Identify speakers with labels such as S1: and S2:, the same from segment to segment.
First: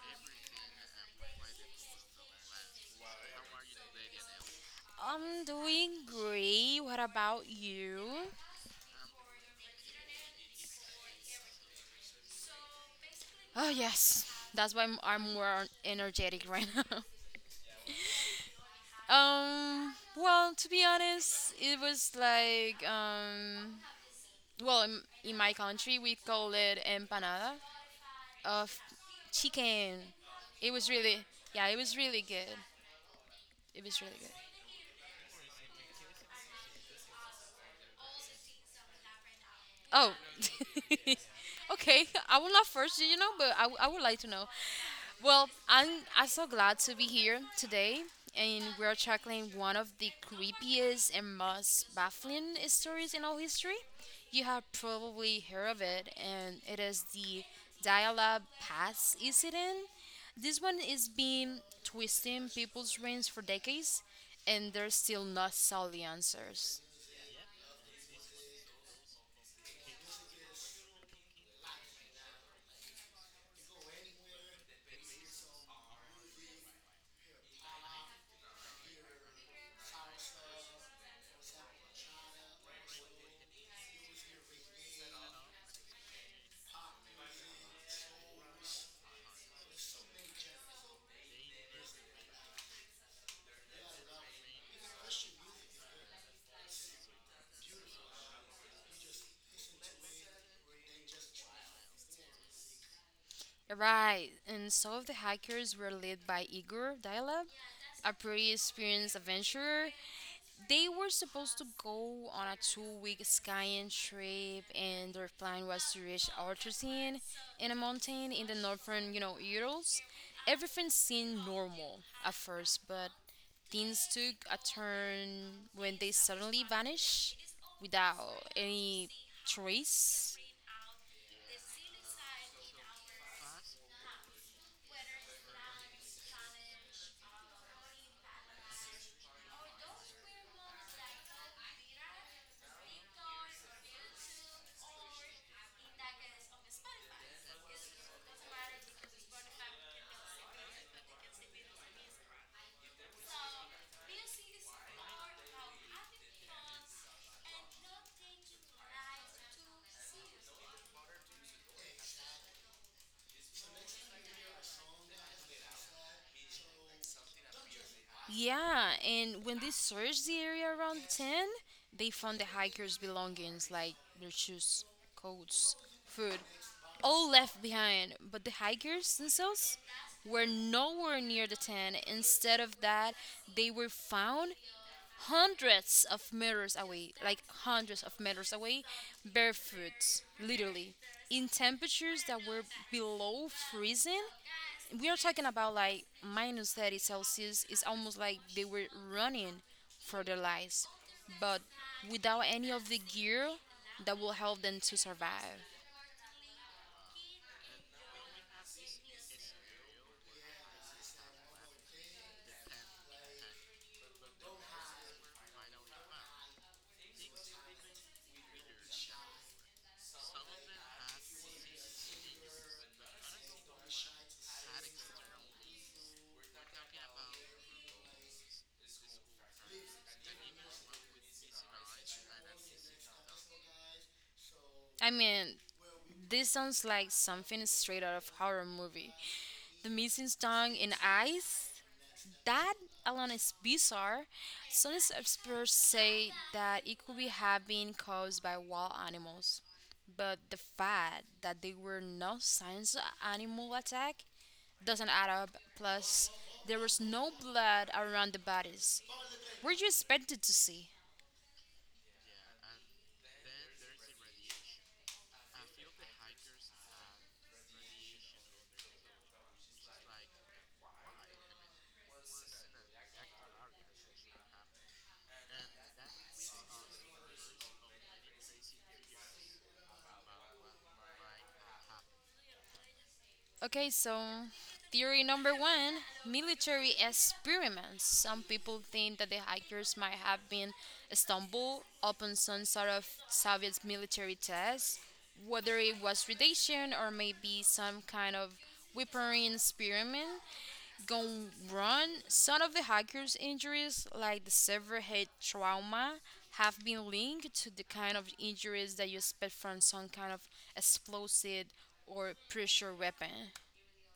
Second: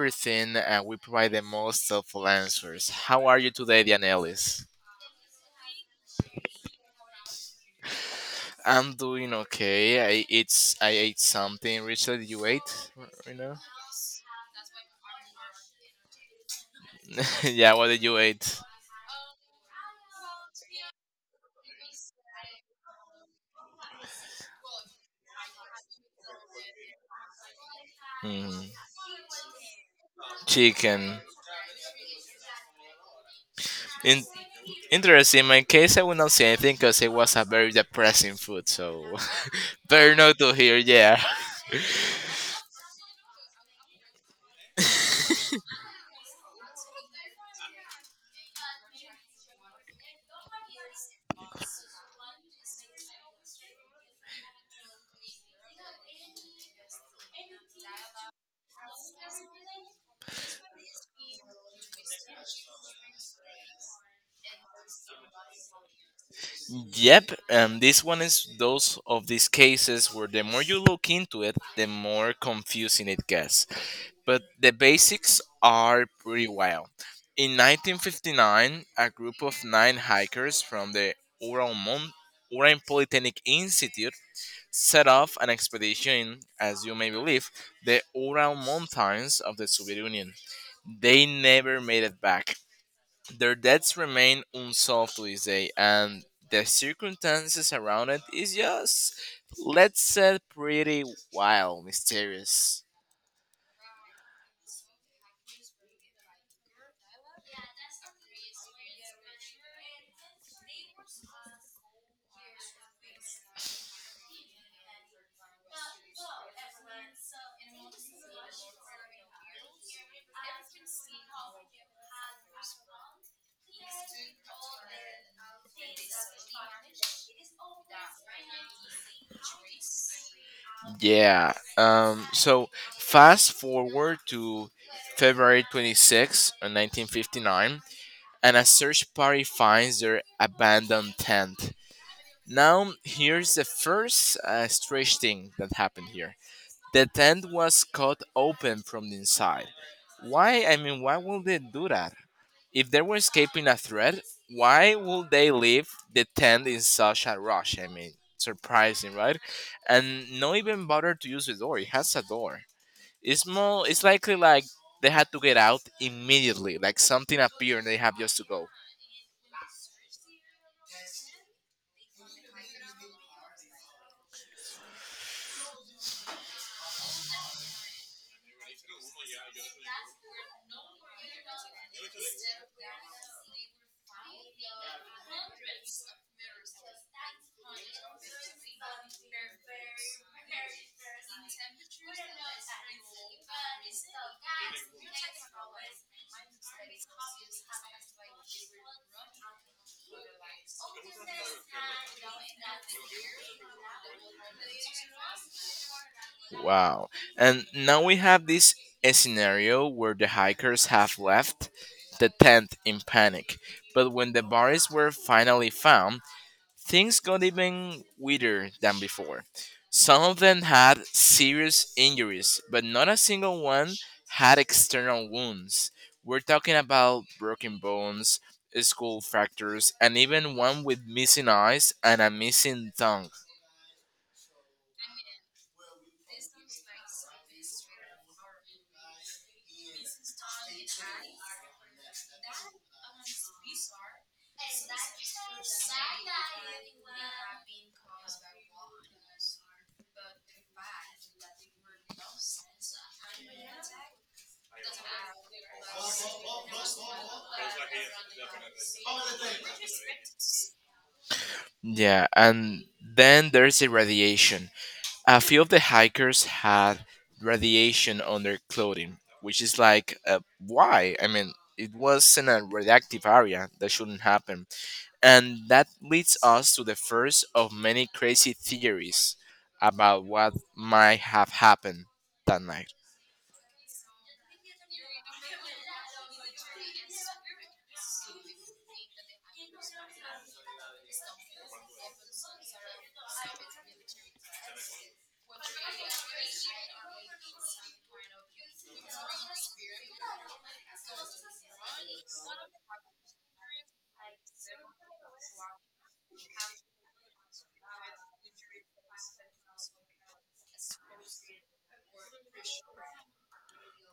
S1: everything and we provide the most helpful answers. How are you today, Dianelis?
S2: I'm doing. About you?
S1: I'm doing okay. I ate something recently. You ate right now?
S2: Oh yes, that's why I'm more energetic right now.
S1: yeah, what did you eat?
S2: Well, to be honest, it was like well, in my country we call it empanada
S1: Mm.
S2: of chicken. It was
S1: Chicken.
S2: really, yeah, it was really good. It was really
S1: In-
S2: good.
S1: interesting. In my case, I would not say anything because it was a very depressing food. So
S2: Oh.
S1: better not to hear. Yeah.
S2: Okay. I will not force you, but I would like to know. Well, I'm so glad to be here today, and we're tackling one of the creepiest and most baffling stories in all history. You have probably heard of it, and it is the Dial-Up Pass incident. This one is been twisting people's brains for decades, and there's still not solid answers.
S1: Yep, and this one is those of these cases where the more you look into it, the more confusing it gets. But the basics are pretty wild. In 1959, a group of nine hikers from the Ural Mon- Ural Polytechnic Institute set off an expedition, as you may believe, the Ural Mountains of the Soviet Union. They never made it back. Their deaths remain unsolved to this day, and the circumstances around it is just, let's say, pretty wild, mysterious.
S2: Right, and some of the hikers were led by Igor Dialab, a pretty experienced adventurer. They were supposed to go on a 2-week skiing trip, and their plan was to reach Artesian in a mountain in the northern, Urals. Everything seemed normal at first, but things took a turn when they suddenly vanished without any trace.
S1: Yeah. So fast forward to February 26, 1959, and a search party finds their abandoned tent. Now, here's the first strange thing that happened here. The tent was cut open from the inside. Why? I mean, why would they do that? If they were escaping a threat, why would they leave the tent in such a rush? I mean, surprising, right? And not even bother to use the door. It has a door. It's more. It's likely like they had to get out immediately. Like something appeared and they have just to go.
S2: Yeah, and when they searched the area around the tent, they found the hikers' belongings like their shoes, coats, food, all left behind. But the hikers themselves were nowhere near the tent. Instead of that, they were found hundreds of meters away, like hundreds of meters away, barefoot, literally, in temperatures that were below freezing. We are talking about like minus 30 Celsius. It's almost like they were running for their lives, but without any of the gear that will help them to survive.
S1: Wow. And now we have this scenario where the hikers have left the tent in panic. But when the bodies were finally found, things got even weirder than before. Some of them had serious injuries, but not a single one had external wounds. We're talking about broken bones, skull fractures, and even one with missing eyes and a missing tongue.
S2: I mean, this sounds like something straight out of horror movie. The missing tongue and eyes. That alone is bizarre. Some experts say that it could be have been caused by wild animals, but the fact that there were no signs of animal attack doesn't add up. Plus, there was no blood around the bodies. Were you expected to see?
S1: Yeah, and then there's irradiation. A few of the hikers had radiation on their clothing, which is like, why? I mean, it was in a radioactive area. That shouldn't happen. And that leads us to the first of many crazy theories about what might have happened that night.
S2: Okay, so theory number one: military experiments. Some people think that the hikers might have been stumbled upon some sort of Soviet military test, whether it was radiation or maybe some kind of weaponry experiment. Gone run, some of the hacker's injuries, like the severe head trauma, have been linked to the kind of injuries that you expect from some kind of explosive or pressure weapon.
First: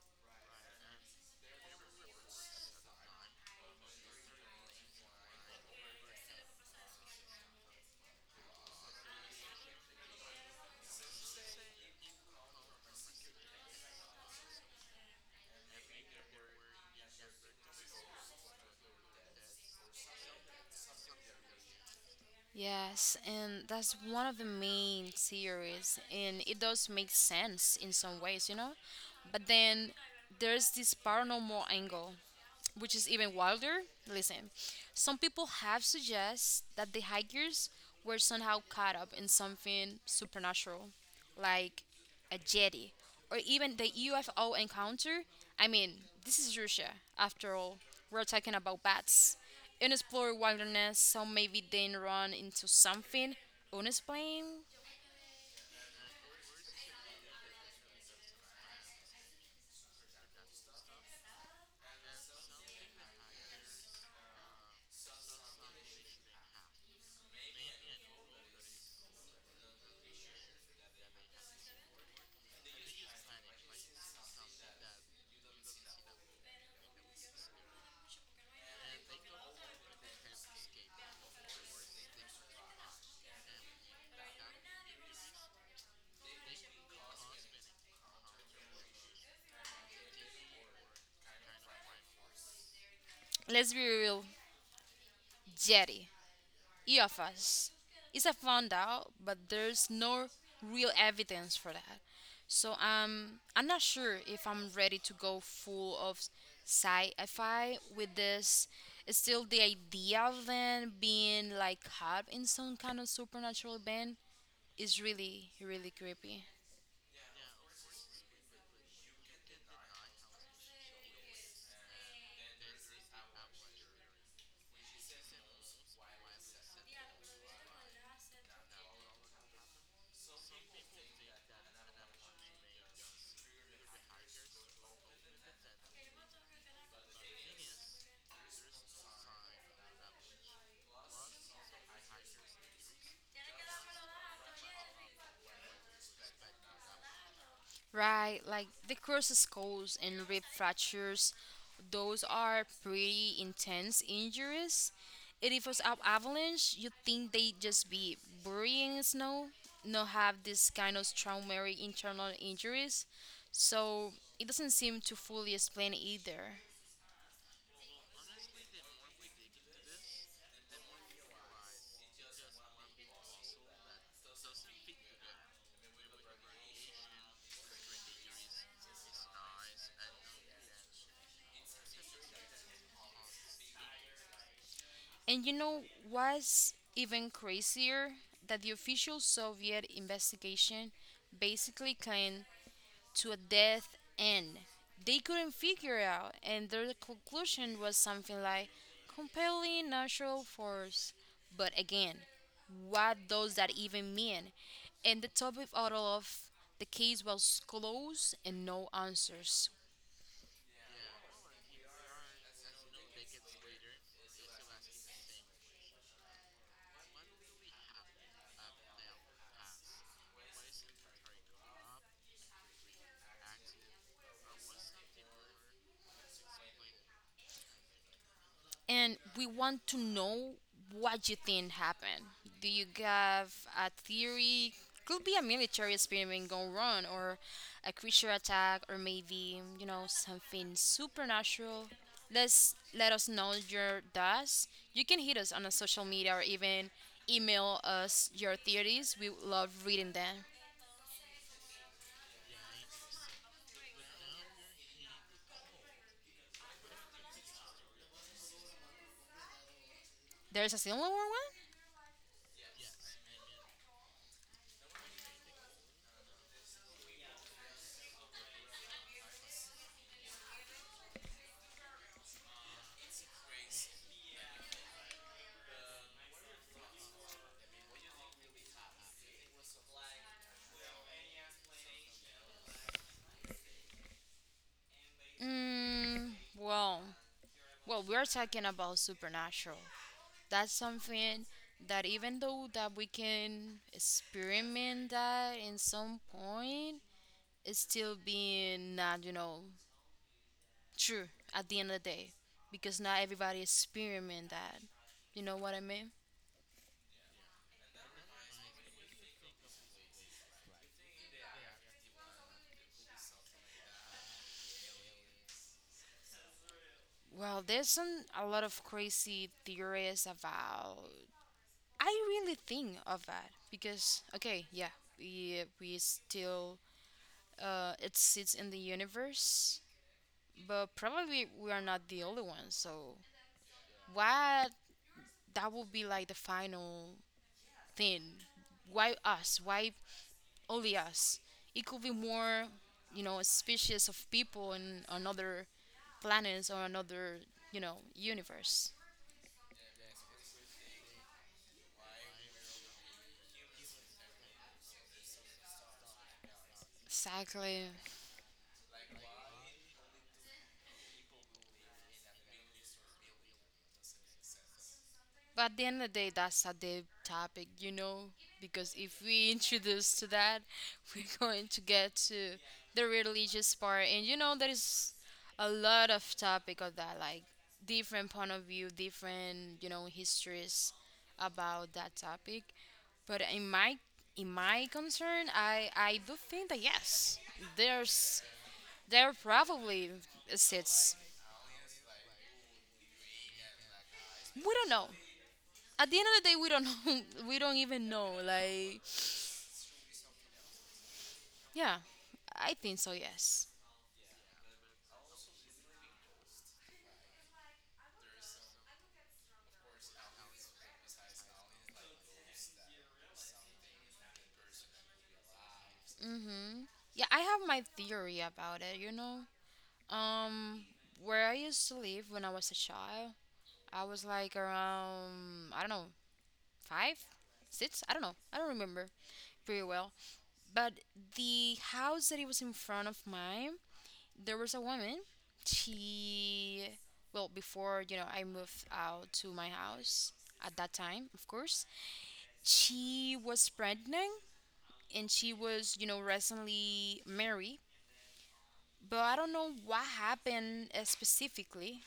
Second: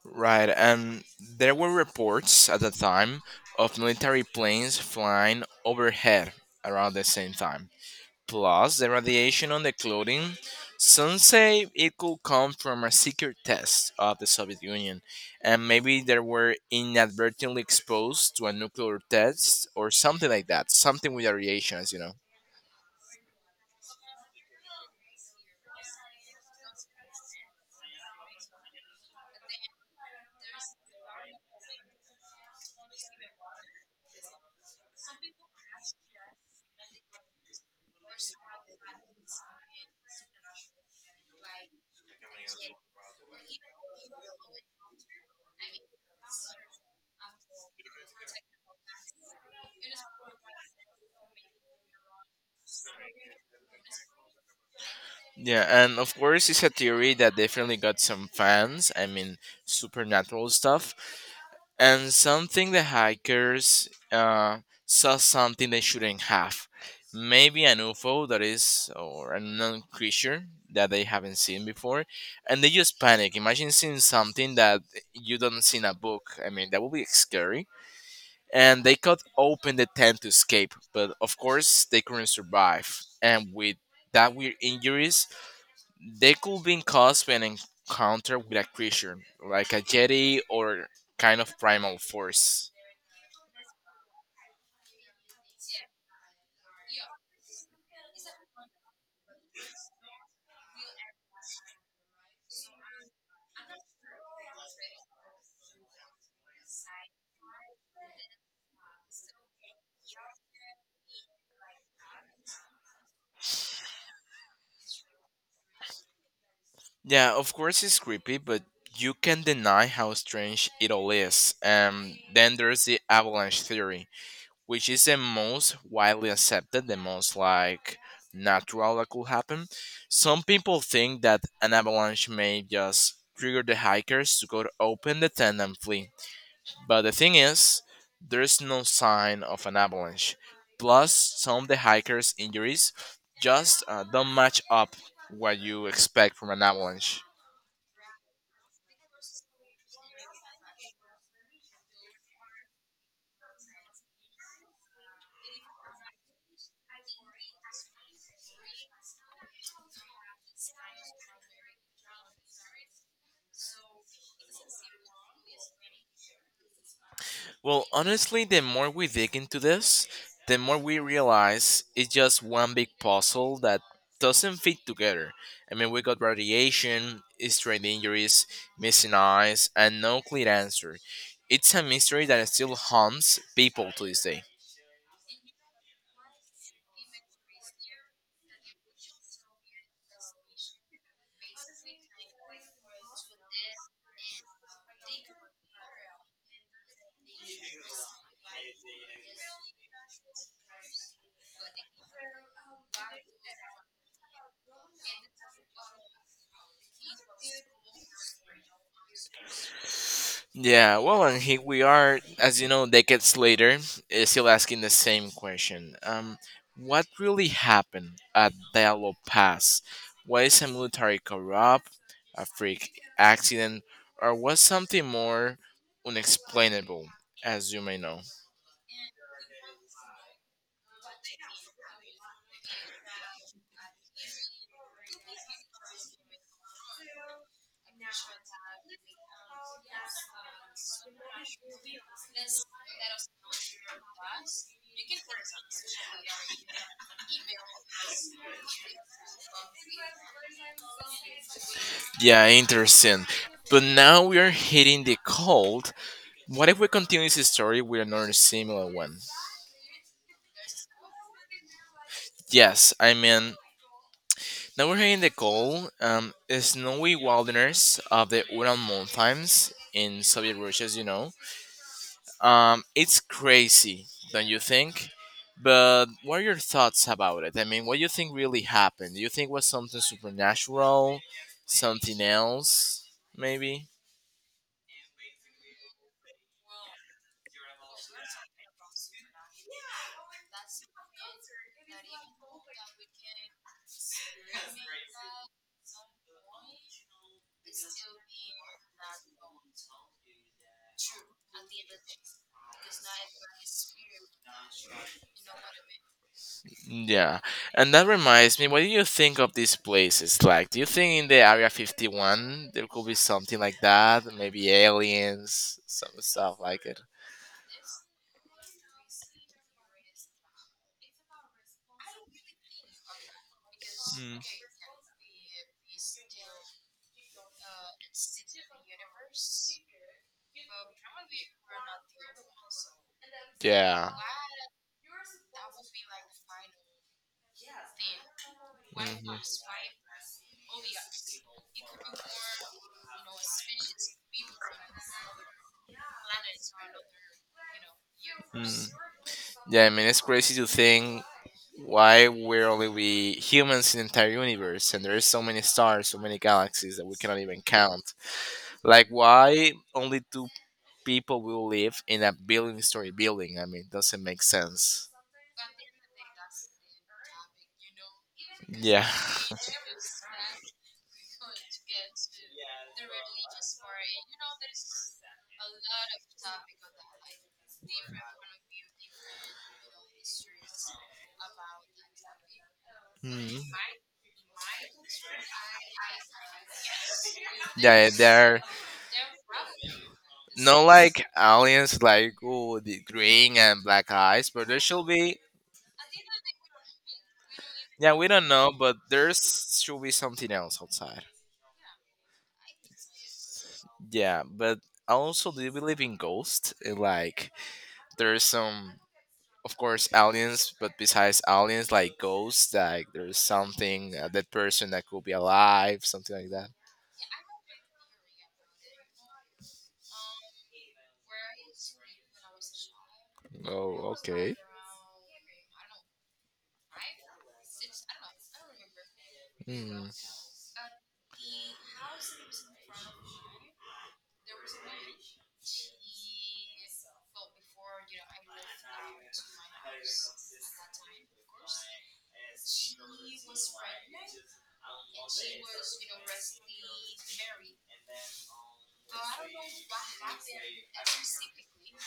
S1: Right, and there were reports at the time of military planes flying overhead around the same time. Plus, the radiation on the clothing. Some say it could come from a secret test of the Soviet Union, and maybe they were inadvertently exposed to a nuclear test or something like that. Something with the radiation, as you know.
S2: Yes, and that's one of the main theories, and it does make sense in some ways, you know? But then there's this paranormal angle, which is even wilder. Listen, some people have suggested that the hikers were somehow caught up in something supernatural, like a jetty, or even the UFO encounter. I mean, this is Russia, after all. We're talking about bats. Unexplored wilderness, so maybe then run into something unexplained.
S1: Yeah, and of course, it's a theory that definitely got some fans. I mean, supernatural stuff. And something the hackers saw something they shouldn't have, maybe an ufo that is or a unknown creature that they haven't seen before, and they just panic. Imagine seeing something that you don't see in a book. I mean, that would be scary, and they cut open the tent to escape, but of course they couldn't survive. And with that weird injuries, they could be caused by an encounter with a creature like a jetty or kind of primal force.
S2: Let's be real, Jetty, EFS, is a found out, but there's no real evidence for that. So I'm not sure if I'm ready to go full of sci-fi with this. It's still the idea of them being like caught in some kind of supernatural band is really, really creepy.
S1: Yeah, of course it's creepy, but you can deny how strange it all is. Then there's the avalanche theory, which is the most widely accepted, the most like natural that could happen. Some people think that an avalanche may just trigger the hikers to go to open the tent and flee. But the thing is, there's no sign of an avalanche. Plus, some of the hikers' injuries just don't match up what you expect from an avalanche.
S2: Right, like the crushed skulls and rib fractures, those are pretty intense injuries. And if it was an avalanche, you think they just be burying in snow, not have this kind of traumatic internal injuries. So it doesn't seem to fully explain either.
S1: Well, honestly, the more we dig into this, the more we realize it's just one big puzzle that doesn't fit together. I mean, we got radiation, strained injuries, missing eyes, and no clear answer. It's a mystery that still haunts people to this day.
S2: And you know what's even crazier? That the official Soviet investigation basically claimed to a death end. They couldn't figure out, and their conclusion was something like compelling natural force. But again, what does that even mean? And the topic out of the case was closed and no answers.
S1: Yeah, well, and here we are, as you know, decades later, still asking the same question. What really happened at Diallo Pass? Was a military corrupt, a freak accident, or was something more unexplainable, as you may know?
S2: And we want to know what you think happened. Do you have a theory? Could be a military experiment gone wrong, or a creature attack, or maybe you know something supernatural. Let us know your thoughts. You can hit us on a social media or even email us your theories. We love reading them.
S1: Yeah, interesting. But now we are hitting the cold. What if we continue this story with another similar one?
S2: There's a similar one.
S1: Yes, I mean, now we're hitting the goal. Snowy wilderness of the Ural Mountains in Soviet Russia, as you know. It's crazy, don't you think? But what are your thoughts about it? I mean, what do you think really happened? Do you think it was something supernatural, something else, maybe?
S2: Mm, well, well, we're talking about supernatural. That's something that even though that we can experiment that in some point, it's still being not, true at the end of the day, because not everybody experiment that, you know what I mean?
S1: Yeah, and that reminds me, what do you think of these places? Like, do you think in the Area 51 there could be something like that? Maybe aliens, some stuff like it?
S2: Well, there's some a lot of crazy theories about. I really think of that because okay, yeah, we still, it sits in the universe, but probably we are not the only ones, so.
S1: Yeah.
S2: What that would be like the final thing. Why us? Why only us? It could be more, species of people in another planets or another,
S1: Mm.
S2: universe.
S1: Yeah, I mean it's crazy to think why we're only we humans in the entire universe, and there is so many stars, so many galaxies that we cannot even
S2: Exactly.
S1: count. Like why only two people will live in a building story building. I mean, doesn't make sense.
S2: But at the end of the day, that's a deep topic, because
S1: Yeah.
S2: if we introduce to that, we're going to get to the religious part, and there is a lot of topic of that, like different point of view, different histories about that topic. But
S1: Mhm.
S2: in my concern, I do think that yes,
S1: Yeah,
S2: there's
S1: they're
S2: there probably
S1: not
S2: sits.
S1: like aliens, like oh, the green and black eyes,
S2: We
S1: but there
S2: don't
S1: should
S2: know.
S1: be.
S2: At the end of the day, we don't know. We don't even
S1: Yeah, we
S2: know.
S1: don't know, but
S2: Like.
S1: there's should be something else outside.
S2: Yeah, I think so, yes.
S1: Yeah, but I also do believe in ghosts. And, like, there's some, of course, aliens, but besides aliens, like ghosts, like there's something that person that could be alive, something like that.
S2: hmm Yeah, I have my theory about it, you know? Um, where I used to live when I was a child, I
S1: Oh,
S2: was like
S1: okay.
S2: around, I don't know, 5, 6? I don't know. I don't remember very
S1: Mm.
S2: well. But the house that it was in front of mine, there was a woman. She, well, before, I moved out to my house at that time, of course, she was pregnant and she was, recently married. But I don't know what happened, specifically,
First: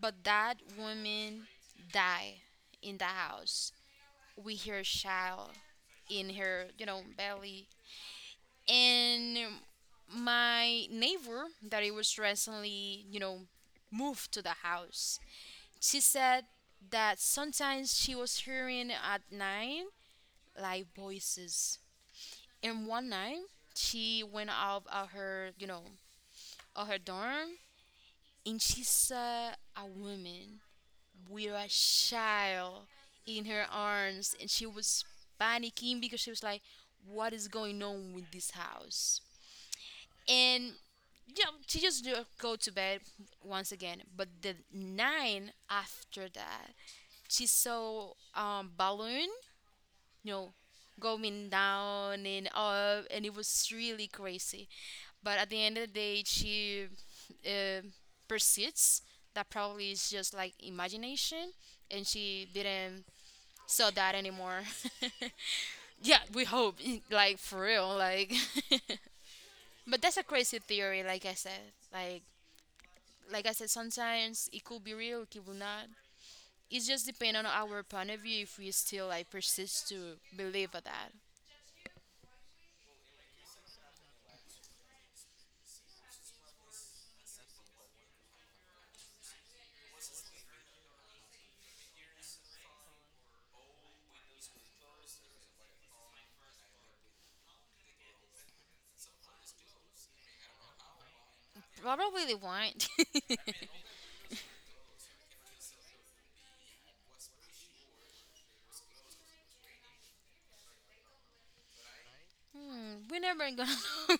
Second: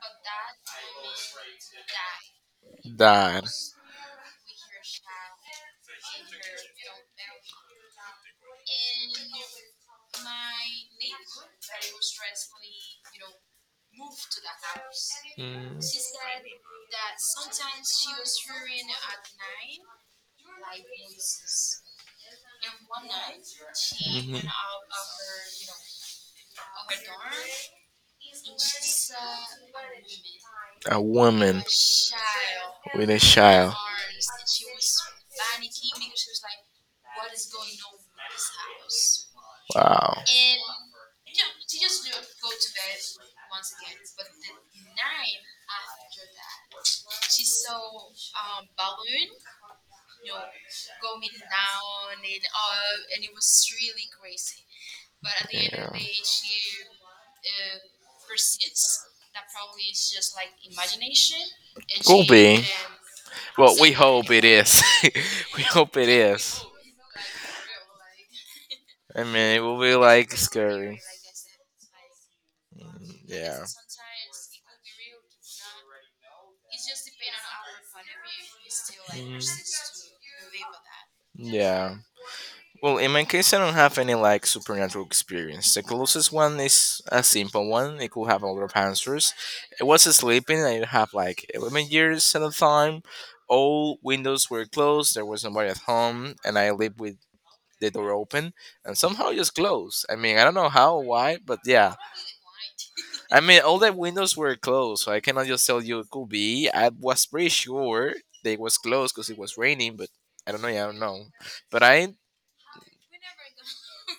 S2: but that woman died in the
S1: That.
S2: house with her child in her, belly. And my neighbor that it was recently, moved to the house,
S1: Mm.
S2: she said that sometimes she was hearing at night like voices. And one night she went
S1: Mhm.
S2: out of her, or her dorm, and she saw a woman
S1: A
S2: with
S1: woman
S2: a child
S1: with a
S2: in her
S1: child.
S2: arms, and she was panicking because she was like, "What is going on with this house?"
S1: Wow.
S2: And, she just go to bed once again. But the nine after that, she saw balloon, you know, going down and up, and it was really crazy. But at the end of
S1: Yeah.
S2: the day, she, uh, persists. That probably is just like imagination, and
S1: Could
S2: she
S1: be.
S2: didn't
S1: Well,
S2: saw
S1: we
S2: that
S1: hope it
S2: anymore.
S1: is. We hope it
S2: Yeah, we
S1: is.
S2: hope, like for real, like.
S1: I mean, it will be
S2: But that's a
S1: like
S2: crazy
S1: scary.
S2: theory, like I said. Like,
S1: Mm.
S2: like I
S1: Yeah.
S2: said, sometimes it could be real, it will not. It just depends on our point of view if we still like
S1: Mm.
S2: persist to believe of that.
S1: Yeah. Well, in my case, I don't have any like supernatural experience. The closest one is a simple one. It could have a lot of answers. I was sleeping. I have like 11 years at the time. All windows were closed. There was nobody at home, and I lived with the door open and somehow it just closed. I mean, I don't know how, why, but yeah.
S2: Probably they won't.
S1: I mean, all the windows were closed, so I cannot just tell you it could be. I was pretty sure they was closed because it was raining, but I don't know. Yeah, I don't know. But I
S2: We're never gonna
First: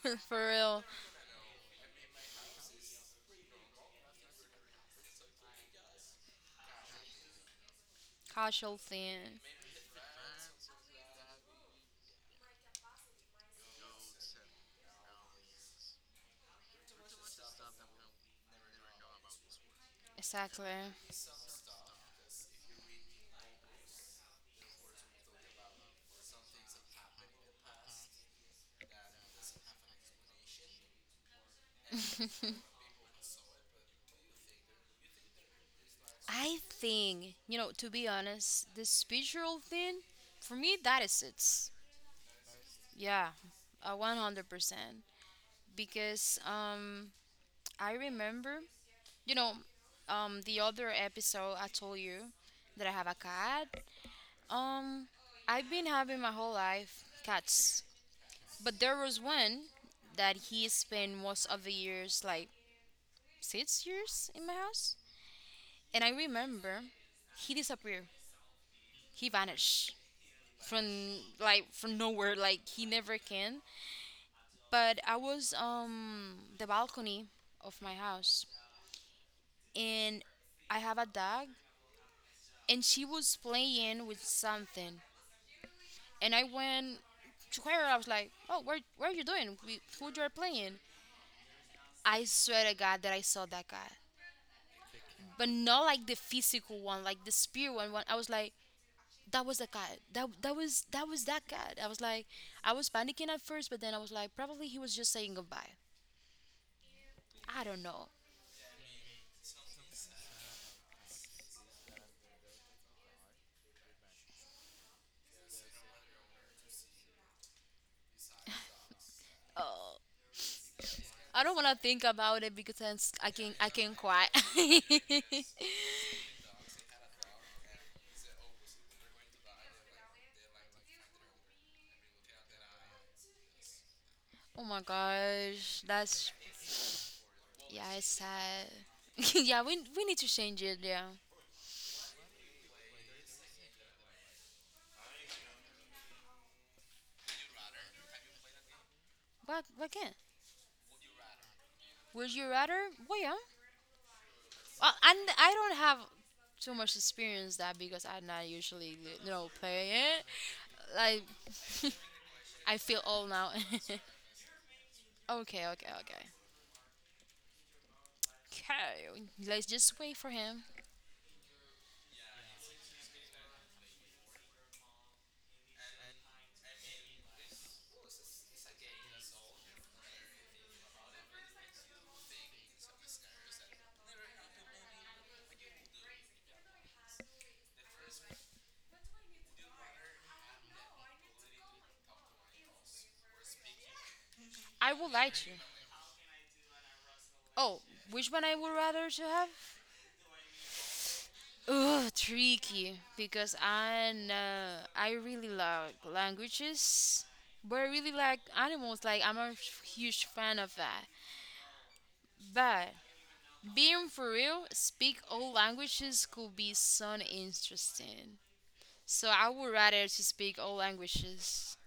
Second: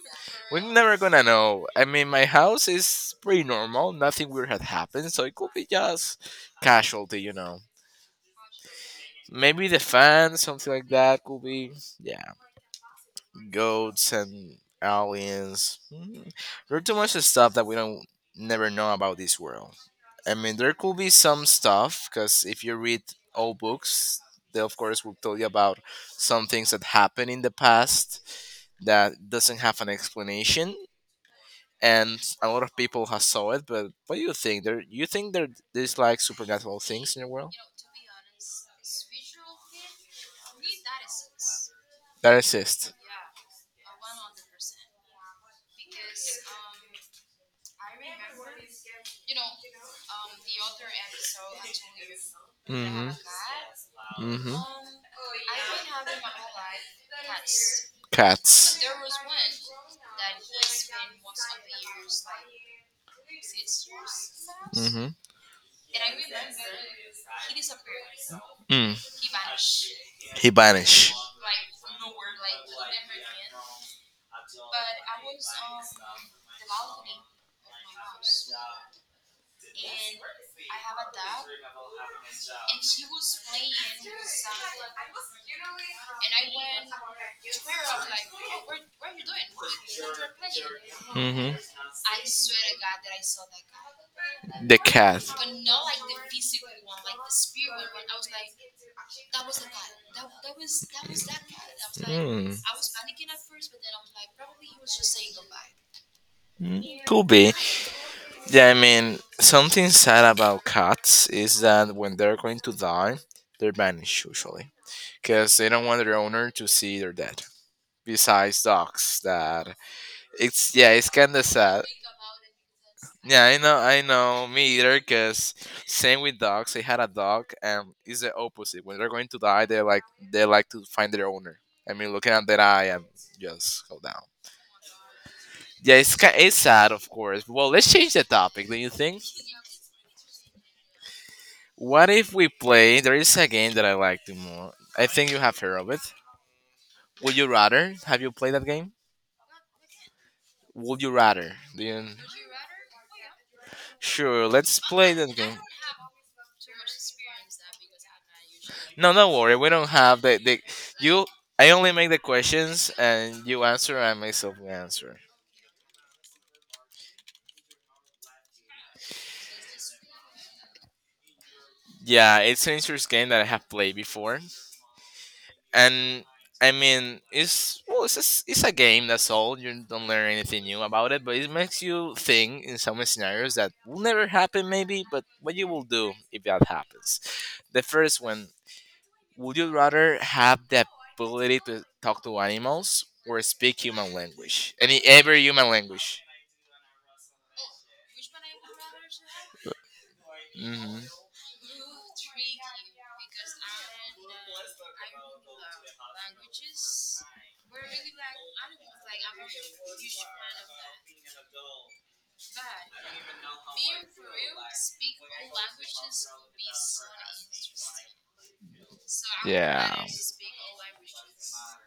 S2: know for
S1: We're
S2: real.
S1: never gonna know. I mean, my house is pretty normal. Nothing weird had happened, so it could be just casualty, you know.
S2: Casual thing.
S1: Maybe the fan, something like that, could be. Yeah, goats and aliens. Mm. There are too much stuff that we don't never know about this world. I mean,
S2: Exactly.
S1: there could be some stuff because if you read old books, they of course will tell you about some things that happened in the past that doesn't have an explanation and a lot of people have saw it. But what do you think? There, you think there there's like
S2: I
S1: supernatural things in the
S2: think,
S1: world
S2: to be honest, the spiritual thing, for me, that is it.
S1: that exist?
S2: Yeah, 100%. Because I remember, you know, the other episode I told you that I have
S1: Mm-hmm.
S2: a cat.
S1: Mm-hmm.
S2: Um, I've been having my whole life cats.
S1: Cats.
S2: But there was one that he spent most of the years, like 6 years, in my house.
S1: Mm-hmm.
S2: And I remember he disappeared.
S1: Mm.
S2: He vanished
S1: He vanished.
S2: from from nowhere. Like he never came. But I was, the balcony of my house, and I have a dog, and she was playing with something, and I went to her. I was like, "Oh, where are you doing? We, who you are playing?"
S1: Mm-hmm.
S2: I swear to God that I saw that guy,
S1: The cat.
S2: but not like the physical one, like the spirit one. When I was like, that was the cat. That was that cat. I was like,
S1: Mm.
S2: I was panicking at first, but then I was like, probably he was just saying goodbye.
S1: Mm. Could be.
S2: I don't know.
S1: Yeah, I mean, something sad about cats is that when they're going to die, they're banished usually because they don't want their owner to see they're dead. Besides dogs, that
S2: Oh,
S1: it's yeah, it's kind
S2: I
S1: of
S2: don't want to
S1: sad.
S2: think about it because then I
S1: Yeah,
S2: can I can
S1: I
S2: cry.
S1: know, me either. Cause same with dogs. I had a dog, and it's the opposite. When they're going to die, they like to find their owner. I mean, looking at their eye and just go down.
S2: Oh my gosh,
S1: Yeah,
S2: that's,
S1: it's sad, of course. Well,
S2: yeah,
S1: let's
S2: it's
S1: change the
S2: sad.
S1: topic. Do you think?
S2: Yeah, we need to change it. Yeah,
S1: What if we play? There is a game that I like to more. I think you have heard of it. Would you rather? Have you played that game?
S2: but can.
S1: Would you rather? Do you...
S2: Would you rather? Well, yeah.
S1: Sure, let's
S2: Well,
S1: play
S2: and
S1: that
S2: I
S1: game.
S2: don't have too much experience that because I'm not usually
S1: No, don't worry. We don't
S2: play
S1: have
S2: it.
S1: the you. I
S2: Like,
S1: only make the
S2: I
S1: questions
S2: feel old
S1: and
S2: now.
S1: you answer
S2: Okay,
S1: and myself will answer.
S2: okay, okay. Okay, let's just wait for him.
S1: Yeah, it's an interesting game that I have played before, and I mean, it's well, it's a game. That's all. You don't learn anything new about it, but it makes you think in some scenarios that will never happen, maybe. But what you will do if that happens? The first one: would you rather have the ability to talk to animals or speak human language?
S2: I
S1: Any
S2: will
S1: every
S2: like you.
S1: human language?
S2: Oh, which one I would rather to have?
S1: Hmm.
S2: Ugh, tricky because I know, I really like languages, but I really like animals. Like I'm a huge fan of that. But being for real, speak all languages could be so interesting. So I would
S1: Yeah.
S2: rather to speak all languages.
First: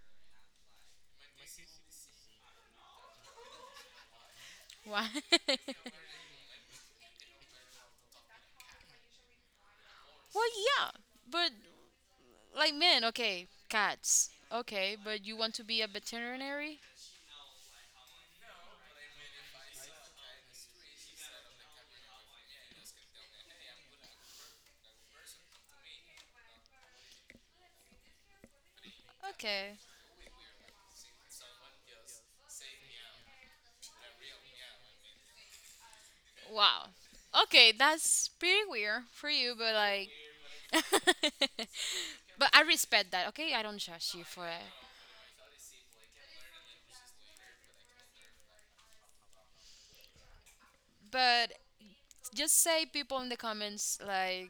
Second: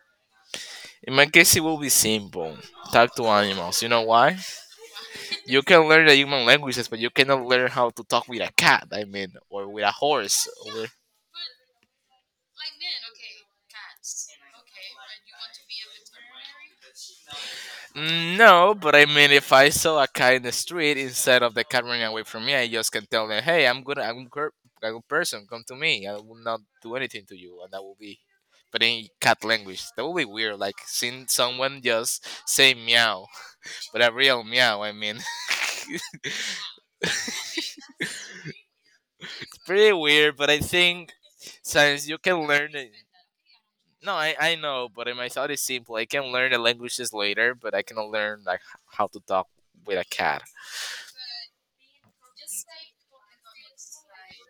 S1: In my case, it will be simple. Talk to animals. You know why?
S2: Why?
S1: You can learn the human languages, but you cannot learn how to talk with a cat. I mean, or with a horse.
S2: Well,
S1: Or...
S2: yeah, but like men, okay, cats, okay, but you want to be a veterinary?
S1: Mm. No, but I mean, if I saw a cat in the street instead of the cat running away from me, I just can tell them, "Hey, I'm good. I'm good. A good person. Come to me. I will not do anything to you." And that will be, but in cat
S2: Okay.
S1: language, that will be weird. Like seeing someone just say meow, but a real meow. I mean,
S2: Wow. Okay, that's pretty weird for you, but
S1: pretty
S2: like,
S1: weird. But I think since you can
S2: but I
S1: learn it.
S2: respect that. Okay, I don't
S1: No,
S2: judge you
S1: I,
S2: for
S1: I
S2: it.
S1: know, but in my thought it's simple. I can learn the languages later, but I cannot learn like how to talk with a cat.
S2: But just say people in the comments like,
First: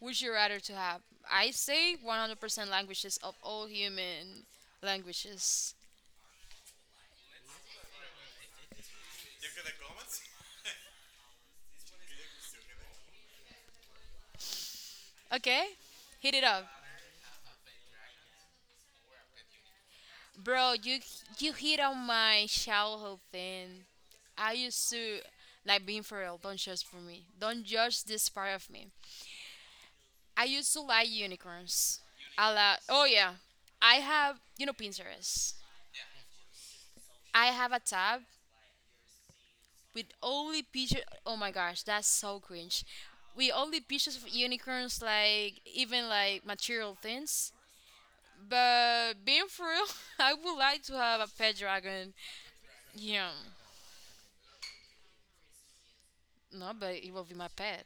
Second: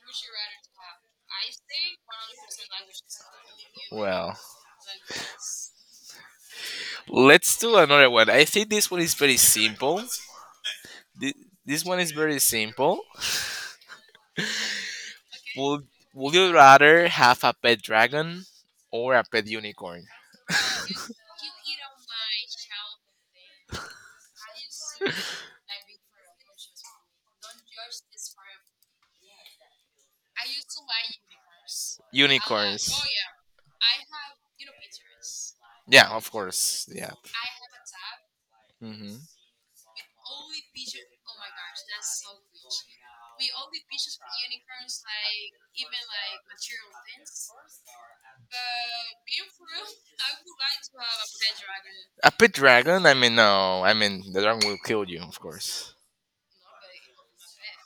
S2: "Would you rather to have?" I say 100% languages of all
S1: Well,
S2: human languages.
S1: let's do another one. I think this one is very simple. Thi- This one is very simple.
S2: Okay?
S1: Would Would
S2: Hit it
S1: you
S2: up.
S1: rather have a pet dragon or a pet unicorn?
S2: Bro, you hit on my childhood thing. I used to like being for real. Don't judge for me. Don't judge this part of me. I used to like unicorns. I like.
S1: Unicorns.
S2: Oh yeah, I have Pinterest.
S1: Yeah, of course. Yeah.
S2: I have a tab
S1: hmm
S2: with only pictures. Oh my gosh, that's so cringe. We only pictures of unicorns, like even like material things. But being for real, I would like to have a pet dragon.
S1: A pet dragon? I
S2: Yeah,
S1: mean, no. I mean, the dragon will kill you, of course.
S2: no, but it will be my pet.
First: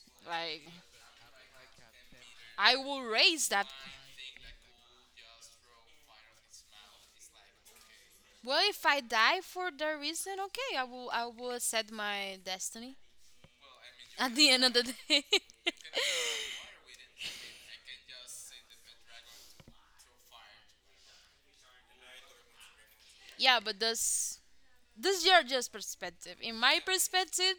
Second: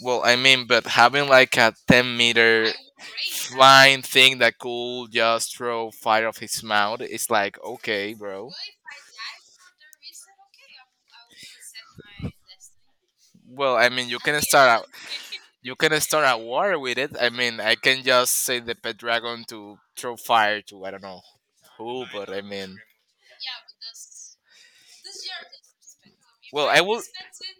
S1: Well, I
S2: Like
S1: mean, but having like a 10-meter
S2: I will raise that.
S1: flying thing that could just throw fire off his mouth, its like, okay, bro.
S2: Well, if I die for the reason, okay, I will accept my destiny.
S1: Well, I mean, you
S2: At
S1: can
S2: the end
S1: start
S2: of
S1: out.
S2: the day.
S1: You can start a war with it. I mean, I can just say the pet dragon to throw fire to, I don't know who, but I mean,
S2: yeah, but this is your just perspective. In
S1: well, I
S2: my
S1: will.
S2: perspective,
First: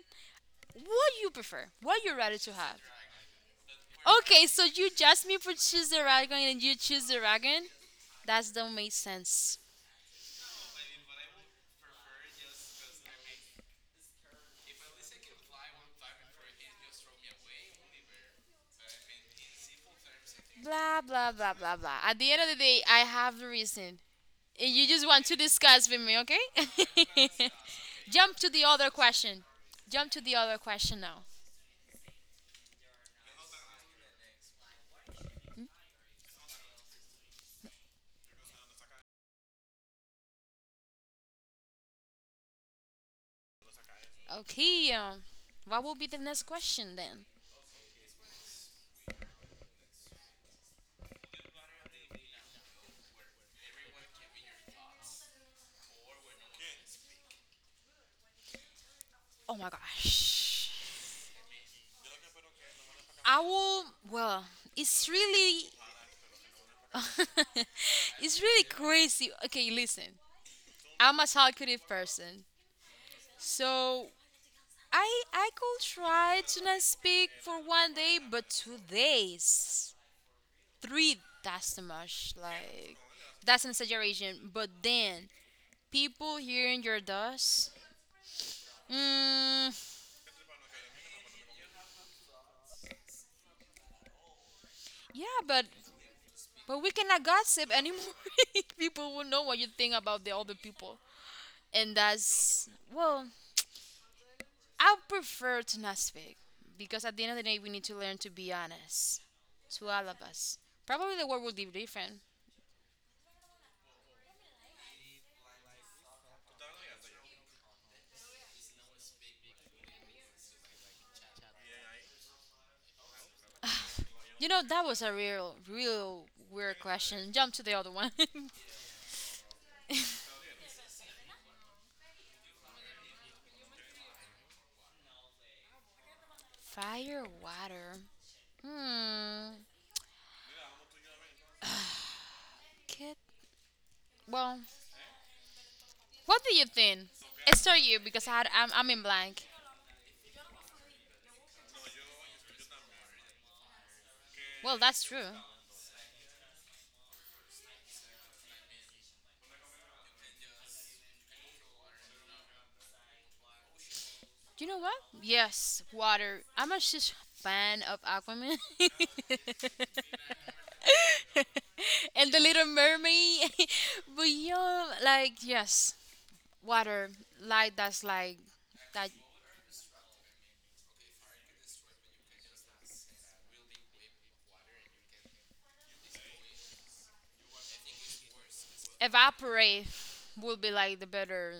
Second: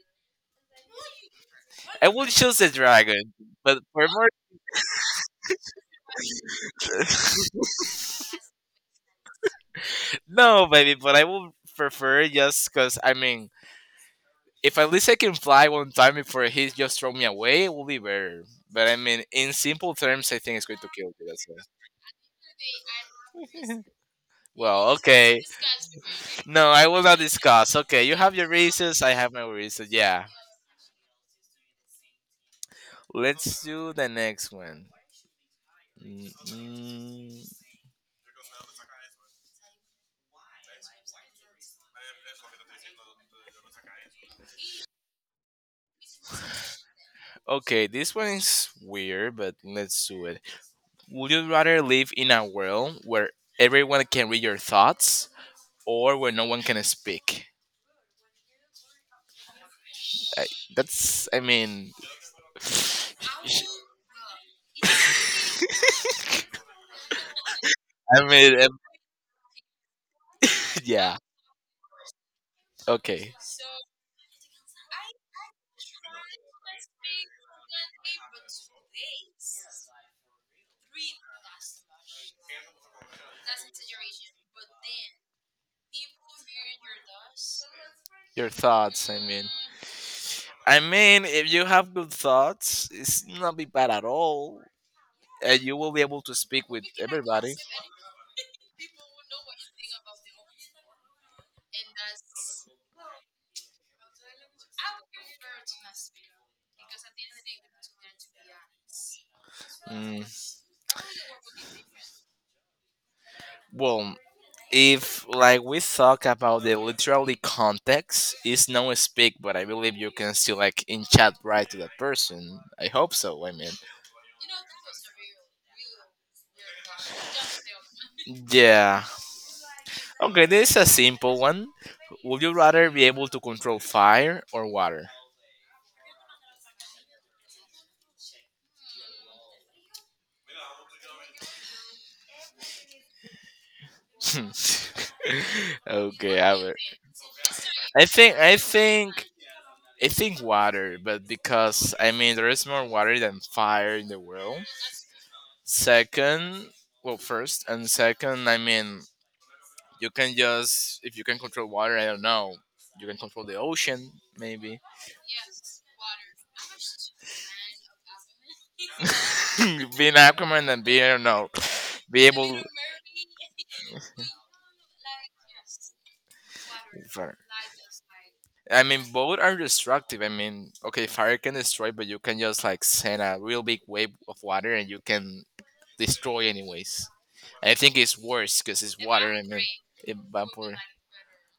S2: what you prefer, what
S1: I
S2: you're
S1: will
S2: ready to
S1: choose the
S2: have.
S1: dragon, but for more,
S2: Okay, so you judge me for choose the dragon and you choose the dragon. That don't make sense.
S1: no, baby. But I will prefer just because I mean, if at least I can fly one time before he just throw me away, it will be better. But I mean, in simple terms, I think it's going to
S2: Blah
S1: kill me.
S2: blah
S1: That's
S2: blah
S1: it.
S2: blah blah. At the end of the day, I have the reason. You
S1: Well,
S2: just want to
S1: okay.
S2: discuss with me,
S1: No, I will not
S2: okay?
S1: discuss. Okay, you have
S2: Jump to
S1: your
S2: the other
S1: reasons. I have
S2: question.
S1: my reasons.
S2: Jump to
S1: Yeah.
S2: the other question now.
S1: Let's do the next one. Mm.
S2: Okay, what will be the next question then?
S1: Okay, this one is weird, but let's do it. Would you rather live in a world where everyone can read your thoughts or where no one can speak?
S2: Oh my
S1: I,
S2: gosh.
S1: that's, I mean,
S2: I will, well, it's really,
S1: I
S2: it's
S1: mean,
S2: really crazy. Okay, listen,
S1: yeah.
S2: I'm a talkative person.
S1: Okay.
S2: So I could try to not speak for 1 day, but 2 days. Three that's too much, like that's an exaggeration, but then people hearing your dust.
S1: Your thoughts.
S2: mm,
S1: I mean, if you have good thoughts, it's not be bad at all,
S2: yeah,
S1: and you will be able to speak
S2: but
S1: with
S2: we cannot
S1: everybody.
S2: gossip anymore. People will know what you think about the other people, and that's, well, I prefer to not speak, because at the end of the day we need to learn to be honest to all of
S1: Mm.
S2: us. Probably the world would be different.
S1: Well, if like we talk about the literally context, it's no speak, but I believe you can still like in chat right to that person. I hope so. I mean,
S2: You know that was a real real weird question. Jump to the other one.
S1: yeah. Okay, this is a simple one. Would you rather be able to control fire or water?
S2: Fire water. Hmm. Kid. Well,
S1: Okay,
S2: what do
S1: I
S2: you
S1: would.
S2: think? Start you
S1: I
S2: because I
S1: think
S2: had,
S1: I
S2: I'm in
S1: think
S2: blank.
S1: I think water, but because I mean there is more water than fire in the world.
S2: Well, that's true.
S1: Second, well, first and second, I mean you can just if you can control water, I don't know, you can control the ocean
S2: You know
S1: maybe.
S2: what? Yes, water. I'm a huge fan of Aquaman.
S1: Be an Aquaman and be, I don't know, be
S2: And the
S1: able.
S2: Little Mermaid. But yeah, like yes, water,
S1: Fire.
S2: light that's like
S1: I mean,
S2: that
S1: both are destructive. I mean, okay, fire can destroy, but you can just like send a real big wave of water, and you can destroy anyways. I think it's worse because it's water and then
S2: evaporate would be
S1: evaporate.
S2: like the better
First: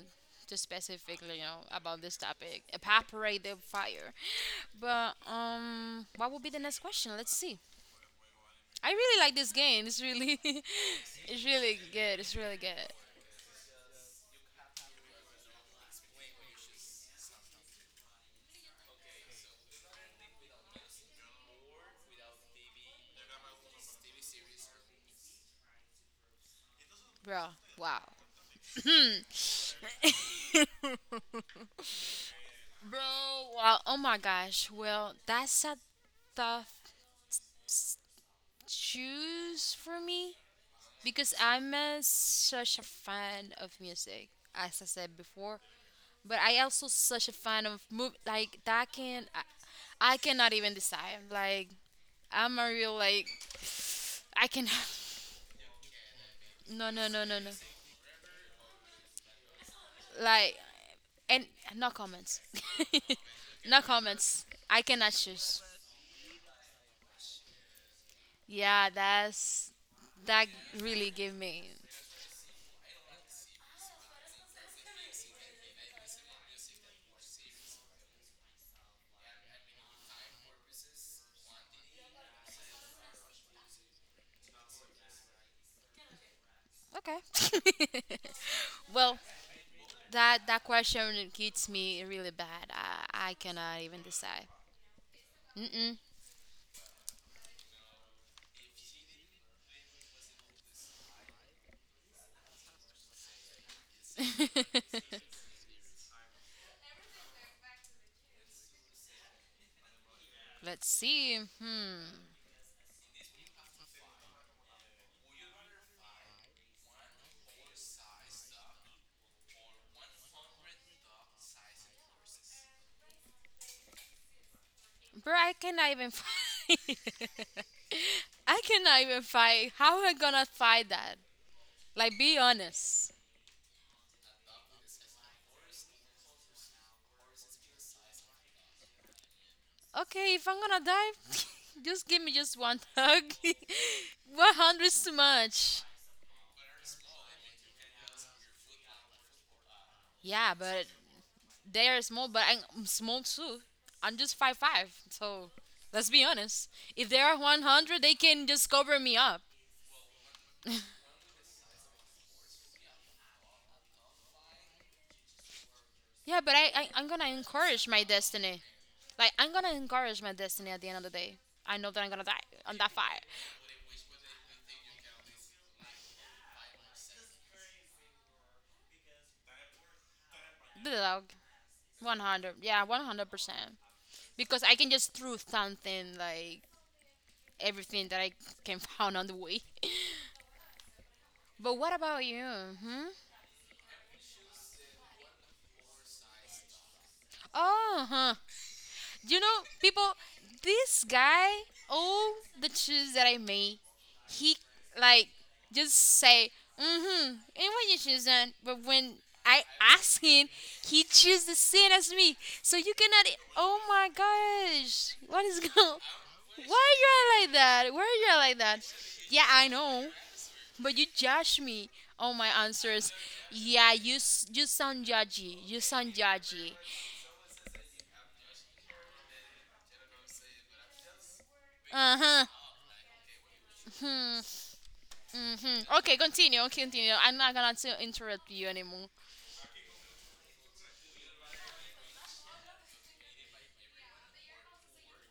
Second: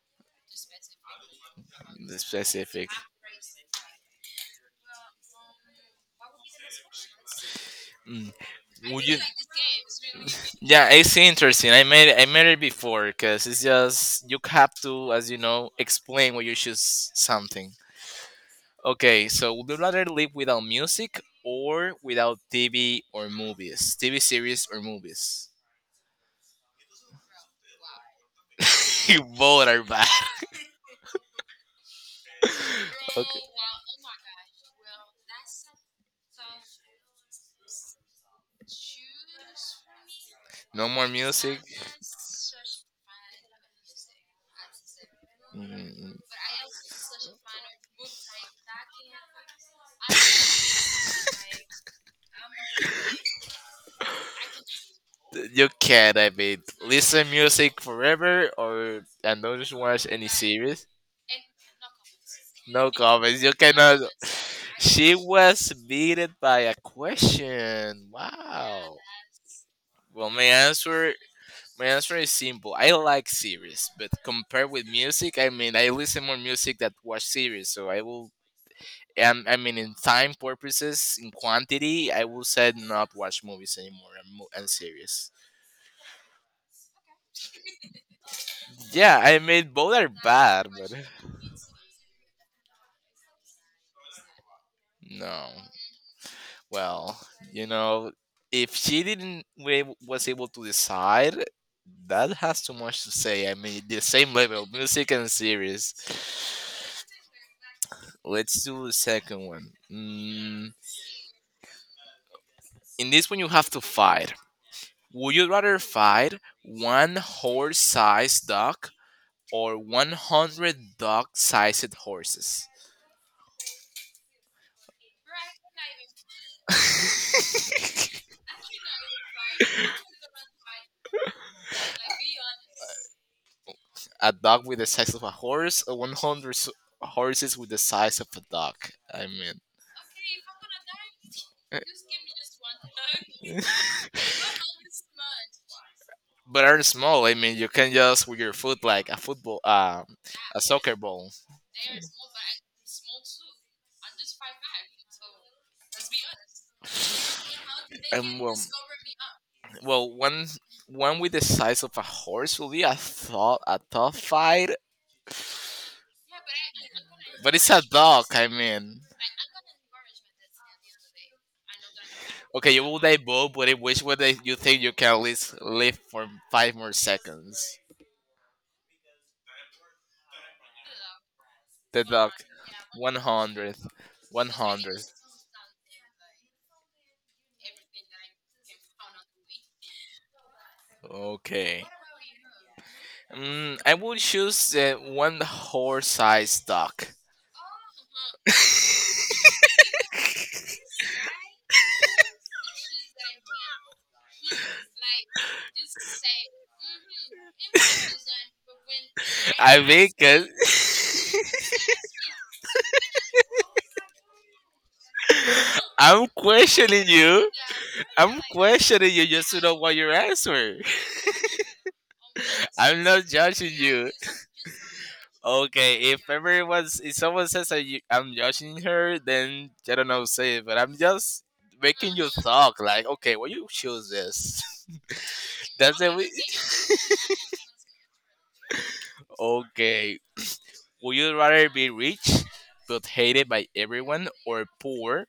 S2: to specifically you know about this
S1: The
S2: topic
S1: specific.
S2: evaporate the fire. But what would be the next question, let's see.
S1: Mm.
S2: I
S1: Would you?
S2: really like this game, it's really
S1: Yeah, it's
S2: it's
S1: interesting.
S2: really
S1: I made
S2: good,
S1: I
S2: it's
S1: made
S2: really
S1: it
S2: good.
S1: before because it's just you have to, as you know, explain why you choose something. Okay, so would you rather live without music or without TV or movies, TV series or movies?
S2: Bro, wow. Hmm.
S1: You both are bad. Okay.
S2: Bro, wow, oh my gosh, well, that's a tough s- choose for me,
S1: No more
S2: because
S1: music.
S2: I'm a, such a fan of music as I said before.
S1: Mm,
S2: But I also such a fan of movie like that can I cannot even decide. Like I'm a real, like I can
S1: you can, I mean,
S2: no no no
S1: listen
S2: no no
S1: music forever or and don't just watch any
S2: like,
S1: series.
S2: and no comments.
S1: No comments. You
S2: No
S1: cannot.
S2: comments, I cannot
S1: She
S2: choose.
S1: was beaten by a question.
S2: Yeah,
S1: Wow.
S2: that's
S1: Well,
S2: that really gave me.
S1: my answer is simple. I like series, but compared with music, I mean, I listen more music than watch series, so I will I mean, in time purposes, in quantity, I will say not watch movies anymore and series.
S2: Okay.
S1: Yeah,
S2: Well,
S1: I mean, both are
S2: that that
S1: bad, but
S2: question gets me really bad. I cannot even decide.
S1: no.
S2: Mm
S1: Well, you know, if she didn't wa- was able to decide, that has too much to say. I mean, the same level, music
S2: mm.
S1: and series. Let's do the second one. Mm,
S2: Let's see. Hmm.
S1: in this one, you have to fight. Would you rather fight one horse-sized dog or 100 dog sized horses.
S2: Bro, I cannot even fight. I cannot even fight. How am I gonna fight that? Like, be honest.
S1: A dog with the size of a horse, or horses with the size of a dog. I mean,
S2: Okay, if I'm gonna die,
S1: eh,
S2: just give me just one hug. 100 is too much.
S1: but are small. I mean, you can just with your foot like a football,
S2: Yeah,
S1: a
S2: but
S1: soccer ball.
S2: they are small, but I'm small too. I'm just Five five, so let's be honest. If they are 100, they
S1: And
S2: can
S1: well,
S2: just cover me up.
S1: well, one with the size of a horse will be a tough fight.
S2: Yeah, but I'm gonna
S1: But it's a
S2: encourage my
S1: dog. I
S2: destiny.
S1: mean,
S2: Like I'm gonna encourage my destiny at the end of the day. I know that I'm gonna die
S1: okay,
S2: on
S1: you
S2: that
S1: will die
S2: fire.
S1: both, but in which one do you think you can at least live for five more seconds?
S2: Dog,
S1: The dog.
S2: 100. Yeah,
S1: One
S2: 100%.
S1: 100th. One
S2: Because I can
S1: 100th.
S2: just throw something like everything that I can find on the way. But
S1: Okay.
S2: what about you? Hmm?
S1: Mm, I will choose the one horse sized dog.
S2: Oh, huh. You know, people, this guy, all the shoes that I made, he like just say, mm-hmm, and when you choose on, but when I
S1: I mean,
S2: ask him, he choose the
S1: 'cause-
S2: same as me. So you cannot, oh my gosh, what is going.
S1: I'm
S2: Why you
S1: questioning
S2: are
S1: you.
S2: like that? Why you are
S1: I'm
S2: like that?
S1: questioning you
S2: Yeah,
S1: just to
S2: I
S1: know what
S2: know,
S1: your answer.
S2: but you judge me on my
S1: I'm
S2: answers.
S1: not judging
S2: Yeah,
S1: you.
S2: you you sound judgy. You
S1: Okay,
S2: sound
S1: if
S2: judgy.
S1: everyone's if someone says that you, I'm judging her, then I don't know say it, but I'm just making you
S2: Uh
S1: talk. Like, okay, why you choose
S2: huh.
S1: this?
S2: Hmm.
S1: That's the
S2: Okay,
S1: way.
S2: continue. Okay, continue. I'm not gonna to interrupt you anymore.
S1: Okay, would you rather be rich but hated by everyone, or poor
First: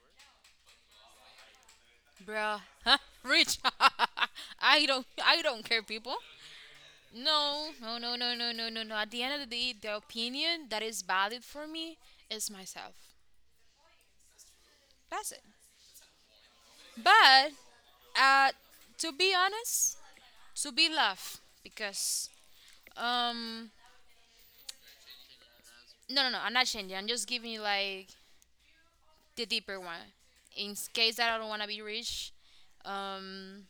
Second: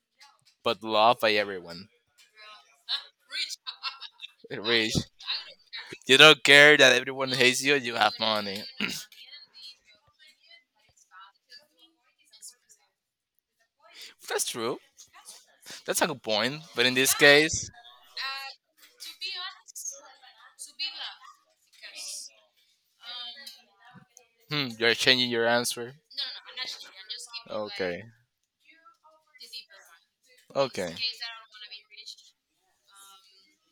S1: but loved by everyone?
S2: Bruh. Huh? Rich.
S1: Rich,
S2: I don't care people.
S1: you don't care that everyone hates
S2: No,
S1: you. You
S2: no,
S1: have
S2: no, no, no,
S1: money.
S2: no, no, no. At the end of the day, the opinion that is valid for me is myself.
S1: That's true.
S2: That's it.
S1: That's a good point, but in this
S2: But
S1: case,
S2: uh, to be honest, to be love because um
S1: hmm, you're changing your answer.
S2: no no no, I'm not changing. I'm just giving you
S1: Okay.
S2: like the deeper one. In
S1: Okay.
S2: case that I don't wanna be rich, um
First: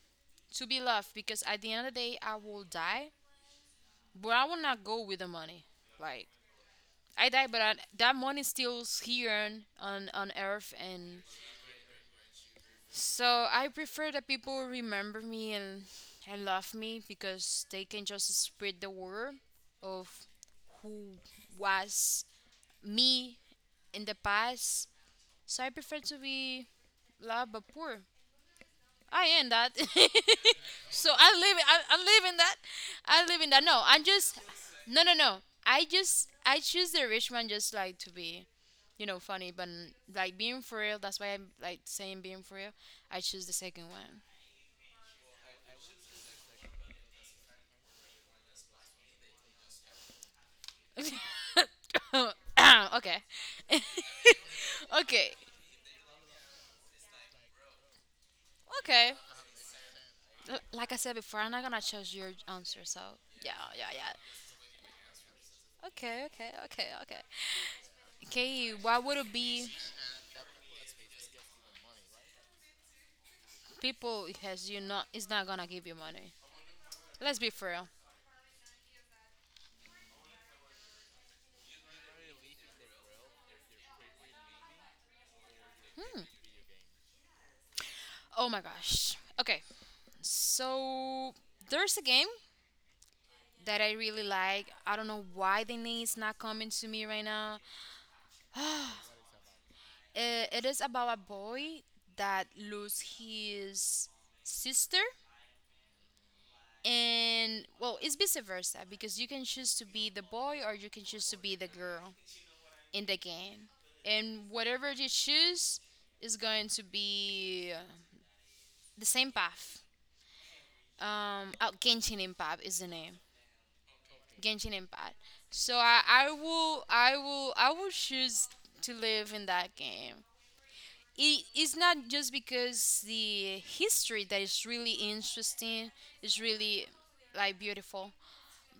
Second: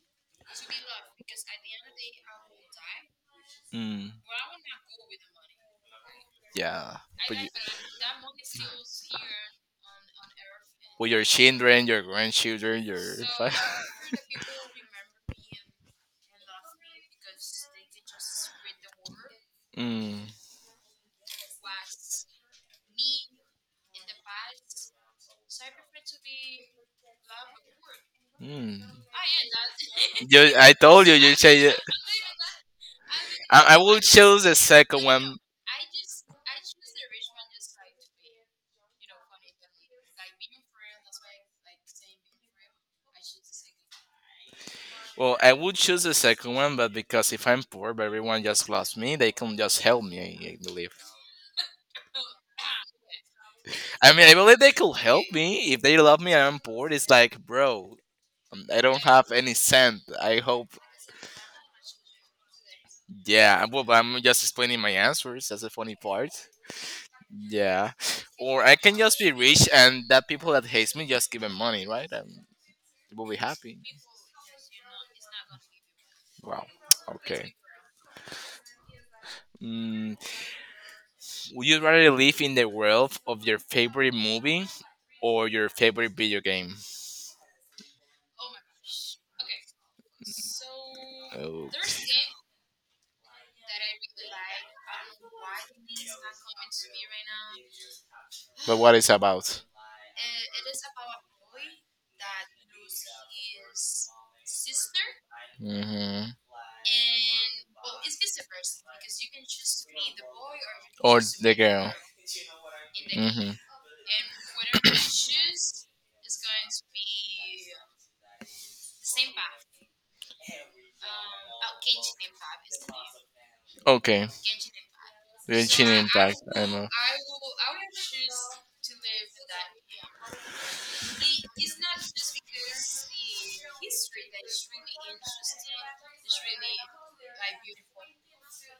S2: to be loved because at the end of the day I will die,
S1: Mm,
S2: but I will not go with the money. Like
S1: yeah.
S2: I
S1: But you,
S2: die, but that money stills here on earth,
S1: with your
S2: and
S1: children, your grandchildren, your.
S2: so
S1: fa-
S2: I prefer that people remember me and love me because they can just spread the word of
S1: mm,
S2: who was me in the past. So I prefer to be loved but poor.
S1: mm.
S2: I am that.
S1: You, I told
S2: So
S1: you,
S2: I
S1: you
S2: live
S1: change it.
S2: I live in that. I live in that.
S1: I
S2: No,
S1: will
S2: I'm just
S1: choose the
S2: no
S1: second
S2: no
S1: one.
S2: no. I choose the rich man just like to be, you know, funny, but like being for real, that's why I'm like saying being for real. I choose the second one.
S1: Well, I would choose the second one, but because if I'm poor, but everyone just loves me, they can just help me, I believe.
S2: Okay.
S1: I mean, I believe they could help
S2: Okay.
S1: me if they love me and I'm bored. It's like, bro, I don't
S2: Okay.
S1: have any cent. I hope,
S2: Like I said before, I'm not gonna change your answer, so yeah,
S1: yeah. Well,
S2: yeah,
S1: but
S2: yeah.
S1: I'm just explaining my answers. That's the funny
S2: Okay,
S1: part.
S2: okay, okay, okay.
S1: Yeah, or
S2: Okay,
S1: I can
S2: what would
S1: just be
S2: it be
S1: rich and that people that hates me just give them money, right? And they will be happy.
S2: people has you not is not gonna give you money.
S1: Wow.
S2: Let's be
S1: Okay.
S2: for real.
S1: Mm, would you rather live in the world of your favorite movie or your favorite
S2: Hmm.
S1: video game?
S2: Oh my gosh. Okay. So there's a
S1: Okay.
S2: game that I really like. I don't know why the name is not coming to me right now.
S1: But what it's about?
S2: It is about a boy that lose his sister,
S1: Mm-hmm.
S2: and well it's vice versa because you can choose to be the boy or you can
S1: Or
S2: choose to
S1: the
S2: be the
S1: girl.
S2: girl in the
S1: Mm-hmm.
S2: game, and whatever you choose is going to be the same path. Oh, Genshin Impact is the name.
S1: Okay.
S2: Genshin Impact.
S1: The
S2: So
S1: chin impact. I know.
S2: I will choose to live in that game. It is not just because the history that is really interesting, is really like beautiful,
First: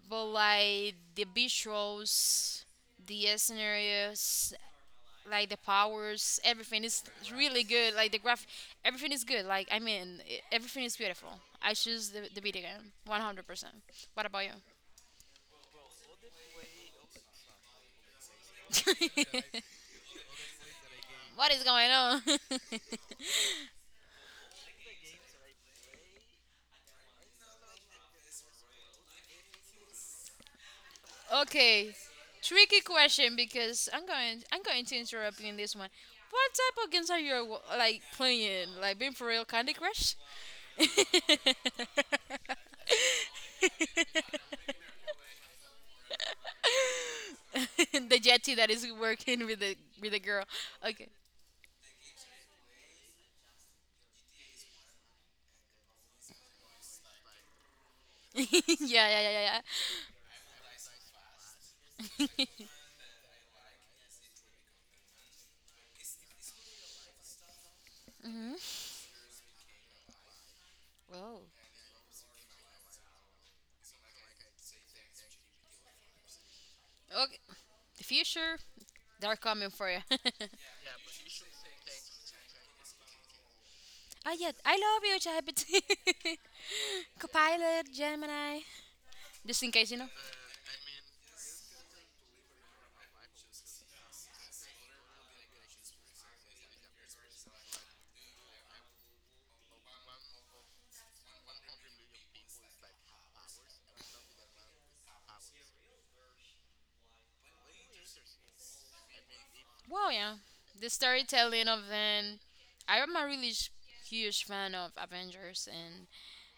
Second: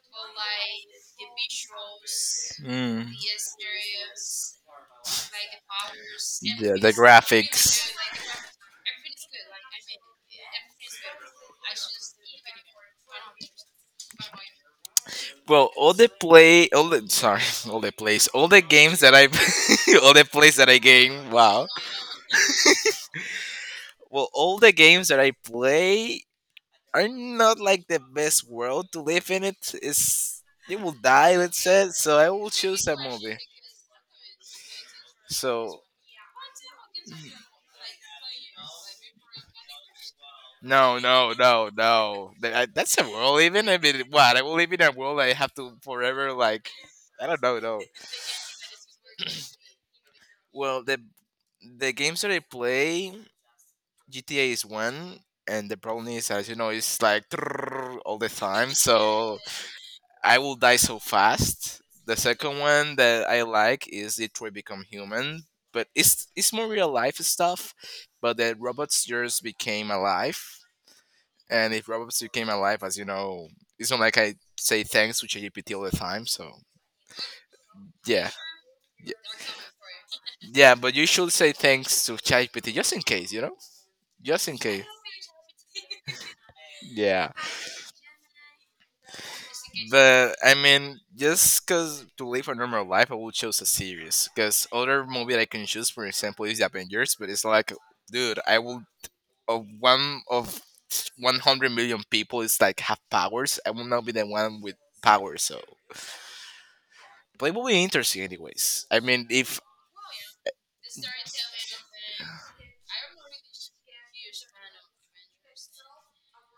S2: but like the visuals,
S1: Mm.
S2: the scenarios, like the powers,
S1: Yeah,
S2: everything
S1: the
S2: is really
S1: graphics.
S2: good. Like the graph, everything is good. Like I mean, everything is beautiful. I choose the video game, 100%. What about you?
S1: Well, all the play, all the sorry, all the plays, all the games that I, all the plays that I game.
S2: What is
S1: Wow.
S2: going on?
S1: Well, all the games that I play are not like the best world to live in. It is, it will die. Let's say.
S2: Okay,
S1: So I will
S2: tricky
S1: choose a
S2: question,
S1: movie.
S2: because I'm going to interrupt you in this
S1: So
S2: one. What type of games are you like playing? Like being for real, Candy Crush?
S1: no, no, no, no. That, that's a world. Even I mean, what I will live in a world I have to forever like I don't know. No.
S2: The jetty that is working with the girl.
S1: Well, the
S2: Okay.
S1: the games that I play, GTA is one, and the problem is as you know it's like all the time.
S2: Yeah, yeah, yeah,
S1: So
S2: yeah.
S1: I will die so fast. The second one that I like is Detroit Become Human, but it's more real life stuff. But the robots just became alive.
S2: Oh.
S1: And if obviously came alive, as you know, it's not like I say thanks to ChatGPT all the time. So
S2: Okay. The
S1: yeah,
S2: future,
S1: yeah,
S2: they're coming for you.
S1: yeah. But you should say thanks to ChatGPT just in case, you know,
S2: Oh
S1: just
S2: yeah,
S1: in
S2: I
S1: case.
S2: love you, ChatGPT.
S1: Yeah.
S2: Copilot, Gemini. Just in case you know.
S1: But I mean, just because to live a normal life, I would choose a series. Because other movie that I can choose, for example, is the Avengers. But it's like, dude, I will of one of 100 million people is like have powers. I will not be the one with powers. So, but it will be interesting, anyways. I mean, if
S2: Well, yeah. The storytelling of and I am a really huge fan of Avengers, and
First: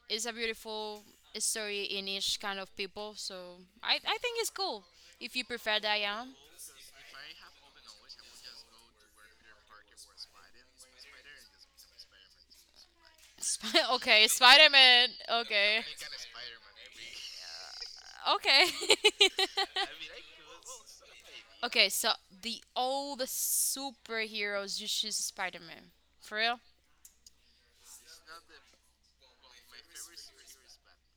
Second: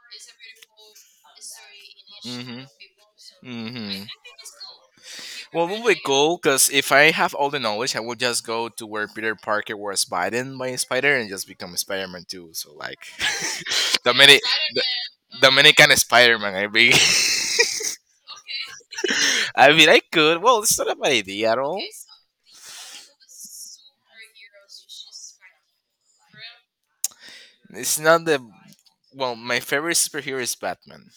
S2: it's a beautiful story in each kind
S1: mm-hmm.
S2: of people. So I
S1: Mm-hmm.
S2: I think it's cool if you
S1: Well,
S2: prefer
S1: we would
S2: that, yeah.
S1: go because if I have all the knowledge, I will just go to where Peter Parker was bitten by a spider and just become Spider Man too. So like
S2: Okay,
S1: Dominic,
S2: Spider
S1: the,
S2: Man. Okay.
S1: Dominican Spider Man, I mean.
S2: Okay.
S1: I mean, I could. Well, it's not a bad idea at all.
S2: Okay, so the all the superheroes you choose Spider Man. For real?
S1: It's not the well. My favorite superhero is Batman,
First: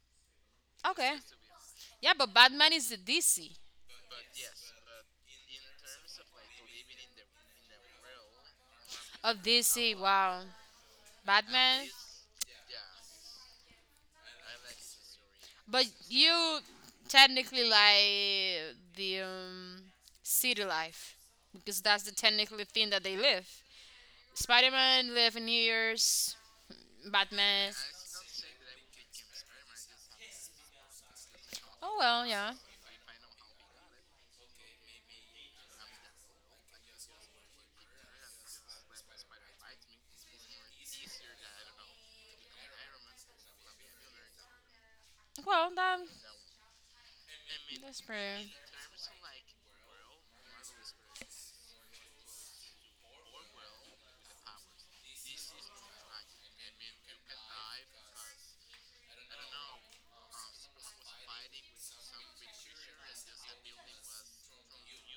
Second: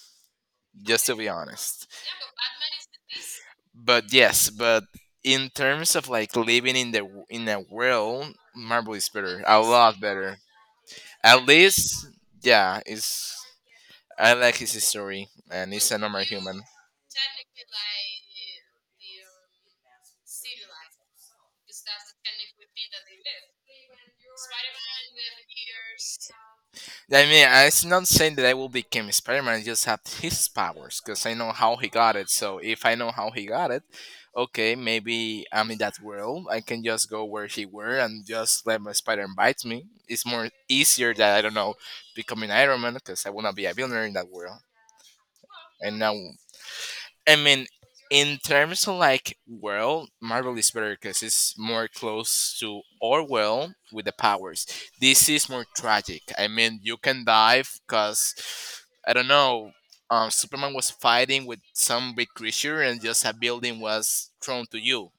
S1: just
S2: Okay.
S1: to be honest.
S2: Yeah, but Batman is the DC.
S1: But yes, but in terms of like living in the in a world, Marvel is
S2: Of
S1: better, a
S2: DC,
S1: lot better.
S2: wow.
S1: At
S2: Batman.
S1: least, yeah, it's I like his story, and
S2: But
S1: he's a normal
S2: you
S1: human.
S2: technically like the city life. Because that's the technically thing that they live. Spider Man live in New Year's.
S1: I mean,
S2: Batman.
S1: I'm not saying that I will become Spider-Man. I just have his powers because I know how he
S2: Oh
S1: got
S2: well,
S1: it.
S2: yeah.
S1: So if I know how he got it, okay, maybe I'm in that world. I can just go where he were and just let my spider bite me. It's more easier that I don't know becoming Iron Man because I wanna be a billionaire in that world.
S2: Well,
S1: And now, I mean,
S2: that's
S1: in
S2: pretty.
S1: terms of like world, Marvel is better because it's more close to our world with the powers. This is more tragic. I mean, you can die because I don't know. Superman was fighting with some big creature, and just a building was thrown to you.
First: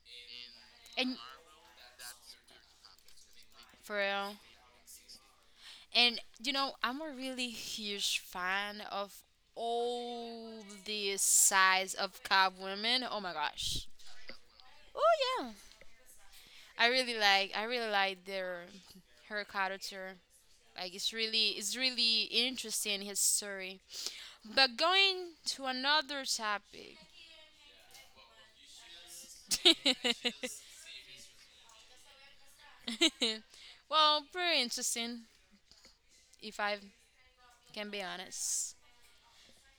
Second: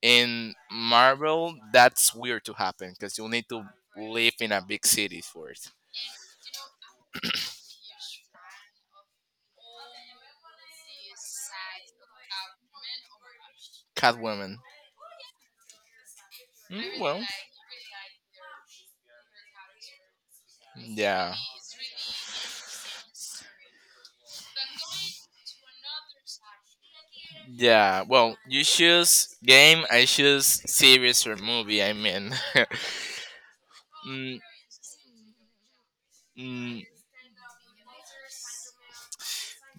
S1: In
S2: And
S1: Marvel, that's weird to happen because you need to
S2: for
S1: live
S2: real.
S1: in a big city for it.
S2: And you know, I'm a really huge fan of all the size of Cab women. Oh my gosh.
S1: Catwoman.
S2: Oh yeah.
S1: Mm, well,
S2: I really like their her character. Like
S1: yeah.
S2: it's really interesting his story. But going to another topic.
S1: Yeah, well, you choose game, I choose series or movie. I mean,
S2: Well,
S1: mm,
S2: pretty interesting if I
S1: mm,
S2: can be honest.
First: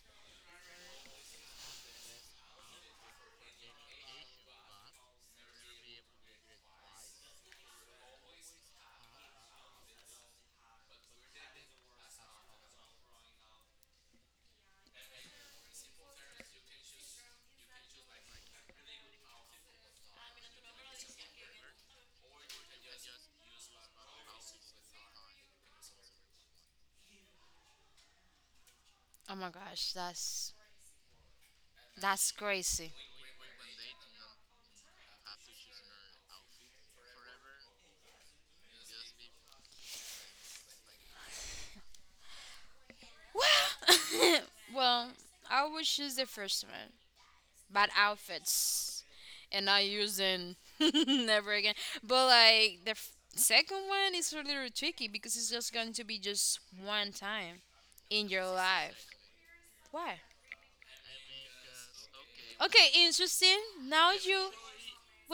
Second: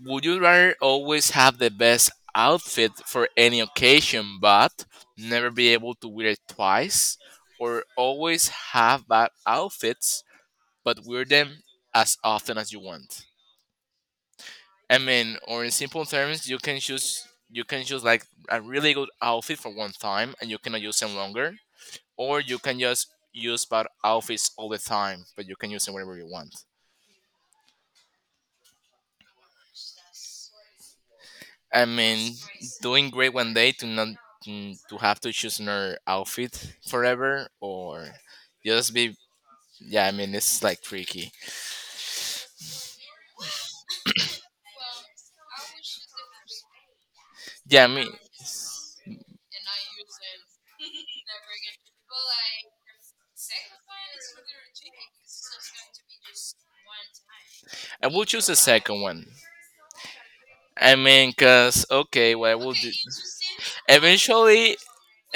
S1: would you rather always have the best outfit for any occasion but never be able to wear it twice, or always have bad outfits but wear them as often as you want? I mean, or in simple terms, you can choose like a really good outfit for one time and you cannot use them longer, or you can just use bad outfits all the time, but you can use them whenever you want.
S2: Oh my gosh,
S1: I
S2: that's
S1: mean,
S2: crazy.
S1: doing great one day to not to have to choose another outfit forever, or just be yeah. I mean, it's like tricky.
S2: Well, well, I would choose the first one,
S1: Yeah, I
S2: bad
S1: mean,
S2: outfits, and not using never again. But like the second one is a little tricky because it's just going to be just one time
S1: I will
S2: in your
S1: choose the second
S2: life.
S1: one.
S2: Why?
S1: I mean, cause okay, what I will do
S2: Okay, interesting. Now you
S1: eventually.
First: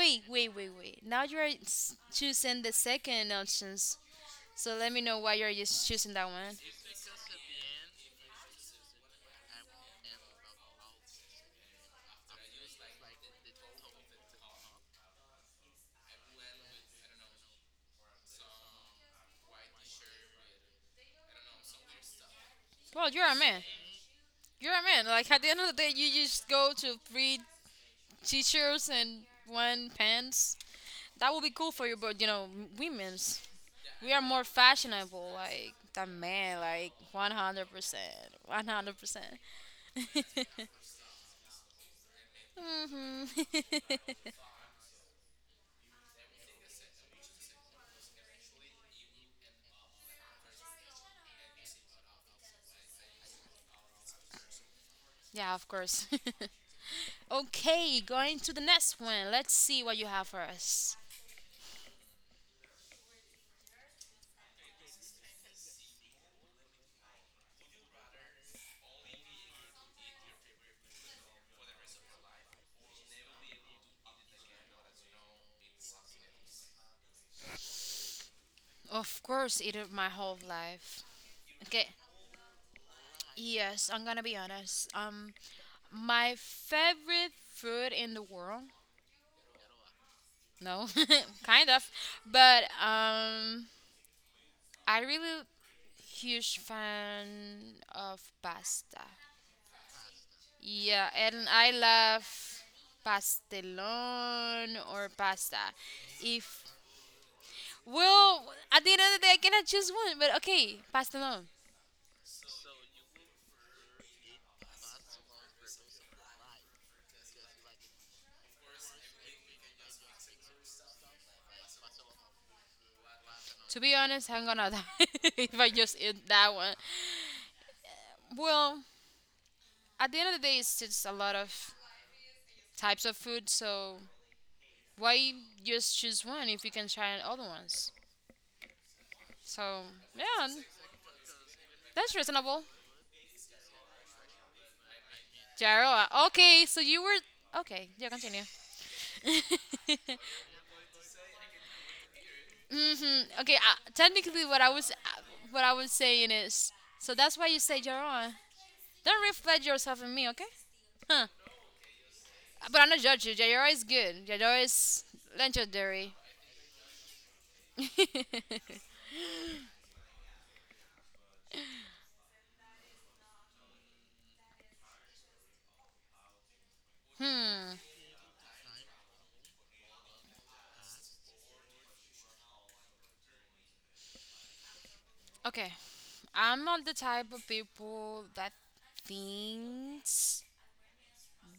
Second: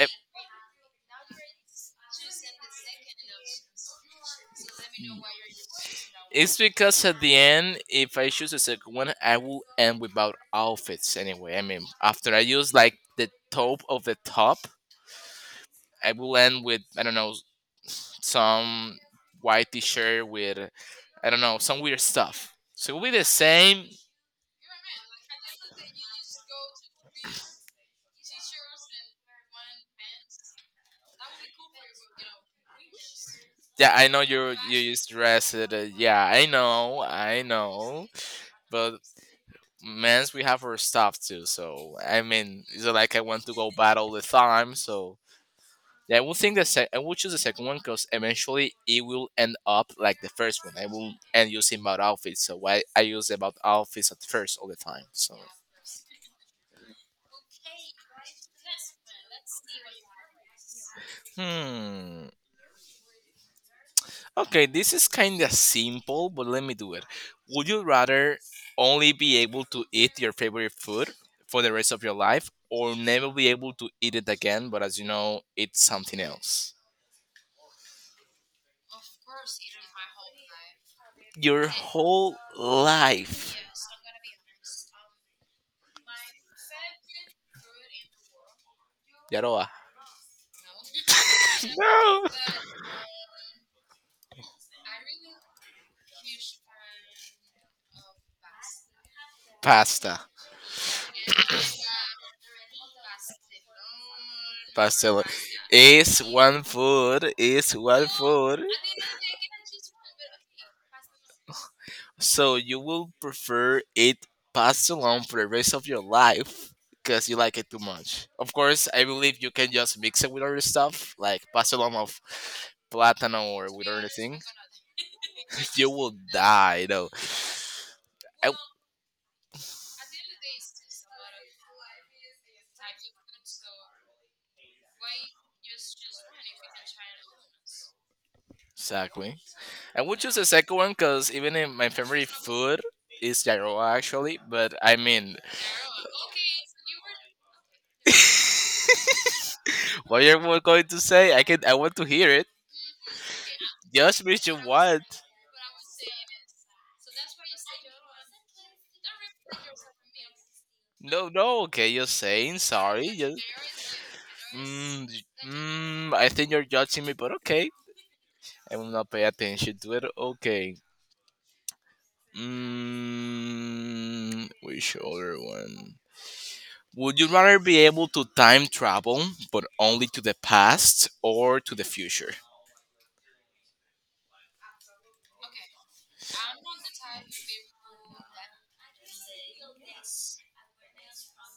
S2: wait, wait, wait. Now you are choosing the second options. So let me know why you're just choosing that one.
S1: It's because at the end, if I choose the second one, I will end without outfits anyway. I mean, after I use like the top of the top, I will end with I don't know some white t-shirt with I don't know some weird stuff. So it will
S2: Well,
S1: be the
S2: you're a man.
S1: same.
S2: You're a man. Like at the end of the day, you just go to three t-shirts and one pants. That would be cool for you, but you know, women's
S1: Yeah, I
S2: we
S1: know
S2: are more
S1: you use
S2: fashionable
S1: dress. It,
S2: like the
S1: yeah, I
S2: man, like
S1: know,
S2: one
S1: I
S2: hundred percent,
S1: know.
S2: one hundred
S1: But
S2: percent.
S1: men's we have our stuff too. So I mean, it's not like I want to go bad all the time. So yeah, I will think the I will choose the second one because eventually it will end up like the first one. I will end using about outfits. So I use about outfits at first all the time. So
S2: Yeah, of course. Okay, going to the next one. Let's see what you have for us.
S1: hmm. Okay, this is kind of simple, but let me do it. Would you rather only be able to eat your favorite food for the rest of your life or never be able to eat it again, but as you know, it's something else?
S2: Of course, it is my whole life.
S1: Your
S2: Okay.
S1: whole life.
S2: Yes, I'm gonna be honest. My favorite food in the world.
S1: Yaroa.
S2: No, kind of.
S1: No!
S2: But I really huge fan of pasta.
S1: Pasta.
S2: Yeah, and I love pastelón or
S1: Pasta.
S2: pasta.
S1: Is
S2: If
S1: one food, is one
S2: well,
S1: food.
S2: at the end of the day, I cannot choose one. But okay, pastelón.
S1: So you will prefer it passed along for the rest of your life because you like it too much. Of course, I believe you can just mix it with other stuff, like pass along of platano or
S2: To
S1: with
S2: be
S1: other
S2: honest,
S1: thing.
S2: I'm gonna die if I
S1: You
S2: just
S1: will
S2: eat that one.
S1: die though. I-
S2: Well, at the end of the day, it's just a lot of types of food. So why just choose one if you can try other ones?
S1: exactly.
S2: So
S1: I would
S2: yeah,
S1: choose the second one because even in my
S2: that's
S1: favorite
S2: reasonable.
S1: food is gyroa actually. But I mean,
S2: Jaroa. Okay, so you were okay. Yeah, continue.
S1: what you're going to say, I can. I want to hear it.
S2: Mm-hmm. Okay.
S1: Just
S2: Technically,
S1: which you want.
S2: what I was saying is so that's why you say Jaroa. Don't reflect yourself in me, okay? Huh.
S1: No, no, okay, you're saying
S2: But I'm not
S1: sorry.
S2: judge you.
S1: Just,
S2: Jaroa is good. Jaroa is
S1: mm, y-
S2: legendary.
S1: mm, I think you're judging me, but okay. I will not pay attention to it. Okay. Mm, which other one? Would you rather
S2: Hmm.
S1: be able to time travel, but only to the past or to the future?
S2: Okay. I'm not the type of people that thinks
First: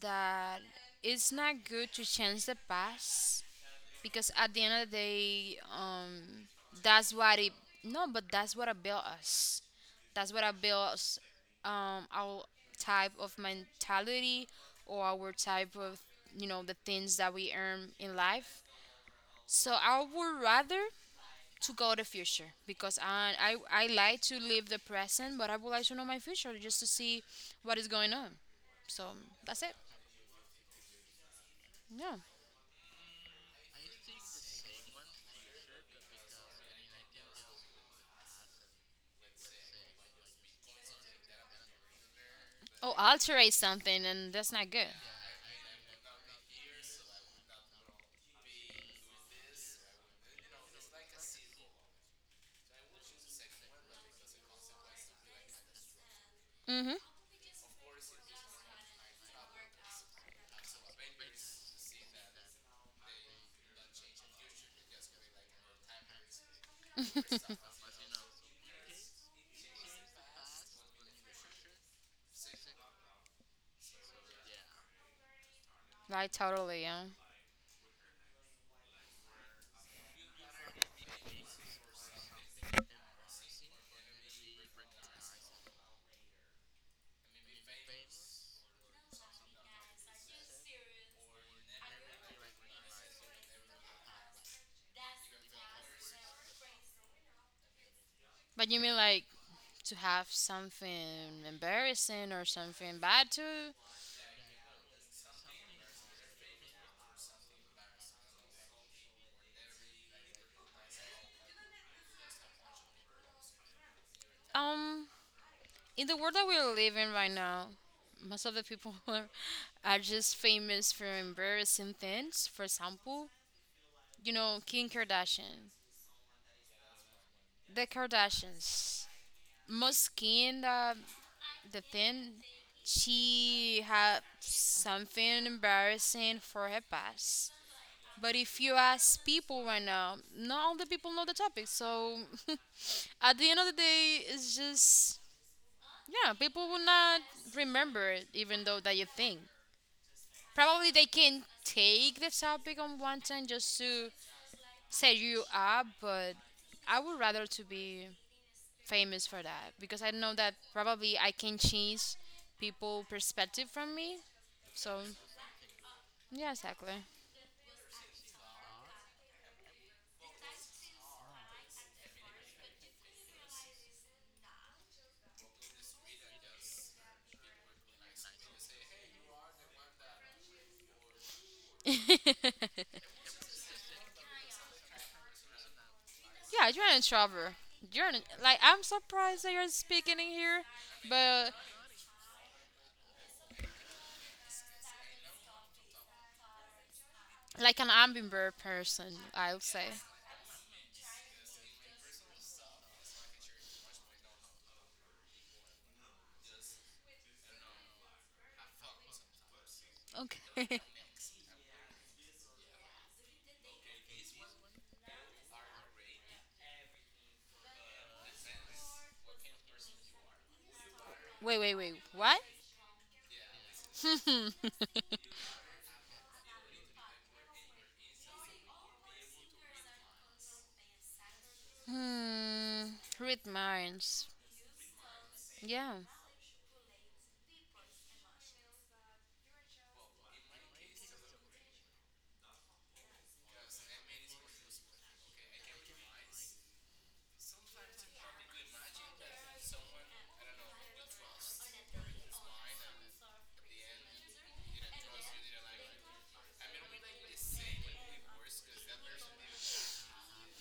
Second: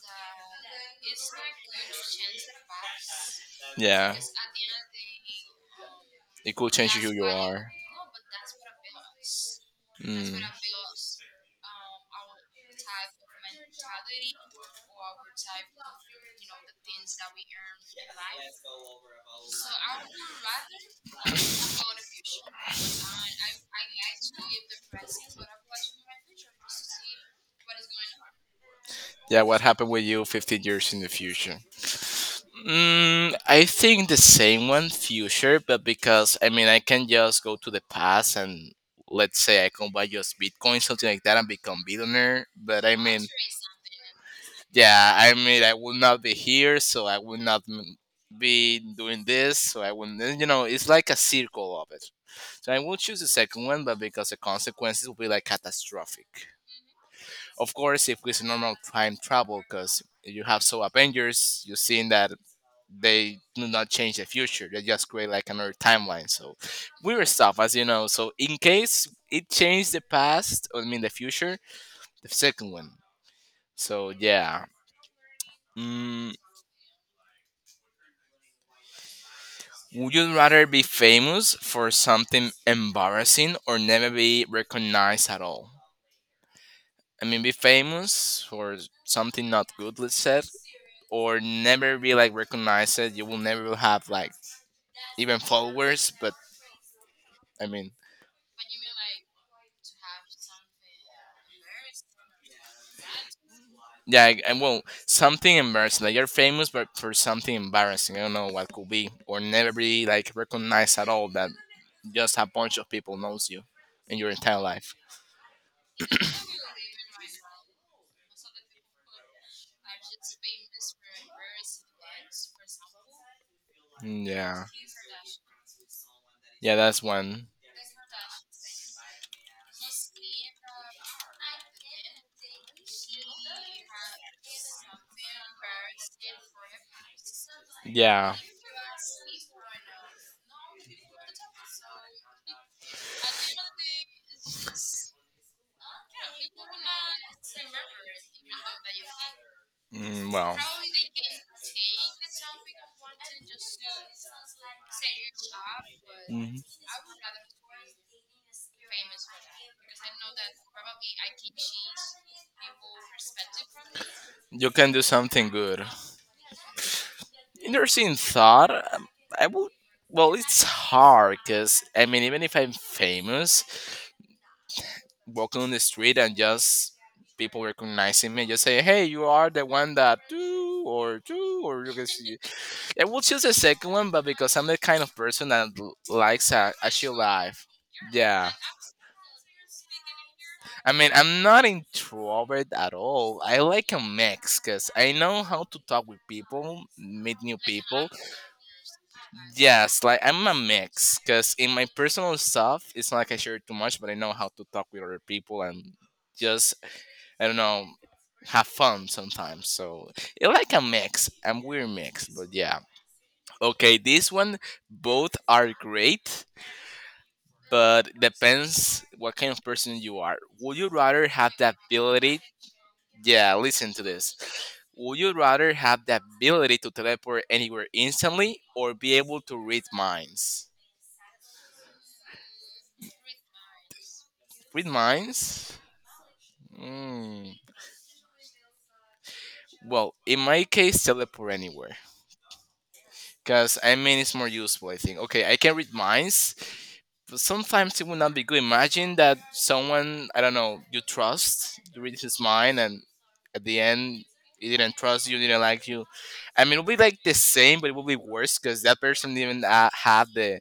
S2: that it's not good to change the past
S1: Yeah,
S2: because at the end of the day,
S1: it could change who
S2: that's
S1: you
S2: what it.
S1: are.
S2: No, but that's what I built us. That's
S1: Mm.
S2: what I built us, our type of mentality or our type of you know the things that we earn in life. So I would rather to go the future because I like to live the present, but I would like to know my future just to see what is going on. So
S1: Yeah, what
S2: that's it.
S1: happened with you 15 years in the future?
S2: Yeah.
S1: Mm, I think the same one, future, but because I mean, I can just go to the past and let's say I can buy just Bitcoin, something like that, and become billionaire. But
S2: Oh,
S1: I mean,
S2: alterate something, and that's not good.
S1: yeah, I mean, I will not be here, so I will not be doing this, so I will, not you know, it's like a circle of it. So I will choose the second one, but because the consequences will be like catastrophic.
S2: Mm-hmm.
S1: Of course, if it's normal time travel, because you have so Avengers, you seen that they do not change the future. They just create like another timeline. So weird stuff, as you know. So in case it changed the past, I mean the future, the second one. So yeah.
S2: Like
S1: Mm,
S2: totally, yeah.
S1: would you rather be famous for something embarrassing or never be recognized at all? I mean, be famous for something not good, let's say, or never be like recognized, you will never have like even followers. But I mean,
S2: But you mean like to have something embarrassing or something bad to
S1: yeah, well, something embarrassing. Like you're famous, but for something embarrassing, I don't know what could be, or never be like recognized at all. That just a bunch of people knows you in your entire life.
S2: um in the world that we're living right now, most of the people are just famous for embarrassing things. For example,
S1: Mm,
S2: you know
S1: yeah,
S2: Kim Kardashian,
S1: yeah, that's one.
S2: the Kardashians. Most Kim, the thing, she had something embarrassing for her past. But
S1: Yeah,
S2: if you ask people right now, not all the people know the topic. So at the end of the day, it's just yeah, people will not remember it, even though that you think.
S1: mm, well.
S2: Probably they can take the topic on one time just to set you up, but
S1: Mhm.
S2: I would rather to be famous for that because I know that probably I can change people perspective from me.
S1: You can
S2: So
S1: do something good.
S2: yeah, exactly.
S1: Interesting thought. I would. Well, it's hard because I mean, even if I'm famous, walking on the street and just people recognizing me, just say, "Hey, you are the one that do or you can see." I will choose the second one, but because I'm the kind of person that likes
S2: Yeah,
S1: a
S2: you're
S1: a
S2: an
S1: chill
S2: introvert.
S1: life. Yeah.
S2: Like I'm surprised that you're speaking in here,
S1: I mean, I'm
S2: but
S1: not introvert at all. I like a mix because I know how to talk with people, meet new
S2: like an
S1: people.
S2: ambivert person, I would say.
S1: Yes, like I'm a mix because in my personal stuff, it's not like I share too much, but I know how to talk with other people and just, I don't know, have fun sometimes. So I like a
S2: Okay.
S1: mix. I'm weird mix, but yeah. Okay, this one, both are great. But depends what kind of person you are. Would you rather have
S2: Wait,
S1: the
S2: wait, wait.
S1: ability.
S2: What?
S1: Yeah, listen to this. Would you rather have the ability to teleport anywhere instantly or be able to read minds?
S2: Hmm. Read minds.
S1: Read minds?
S2: Yeah.
S1: Mm. Well, in my case, teleport anywhere. Because, I mean, it's more useful, I think. Okay, I can read minds, but sometimes it would not be good. Imagine that someone, I don't know, you trust, you read his mind, and at the end, he didn't trust you, didn't like you. I mean, it would be like the same, but it would be worse because that person didn't have the.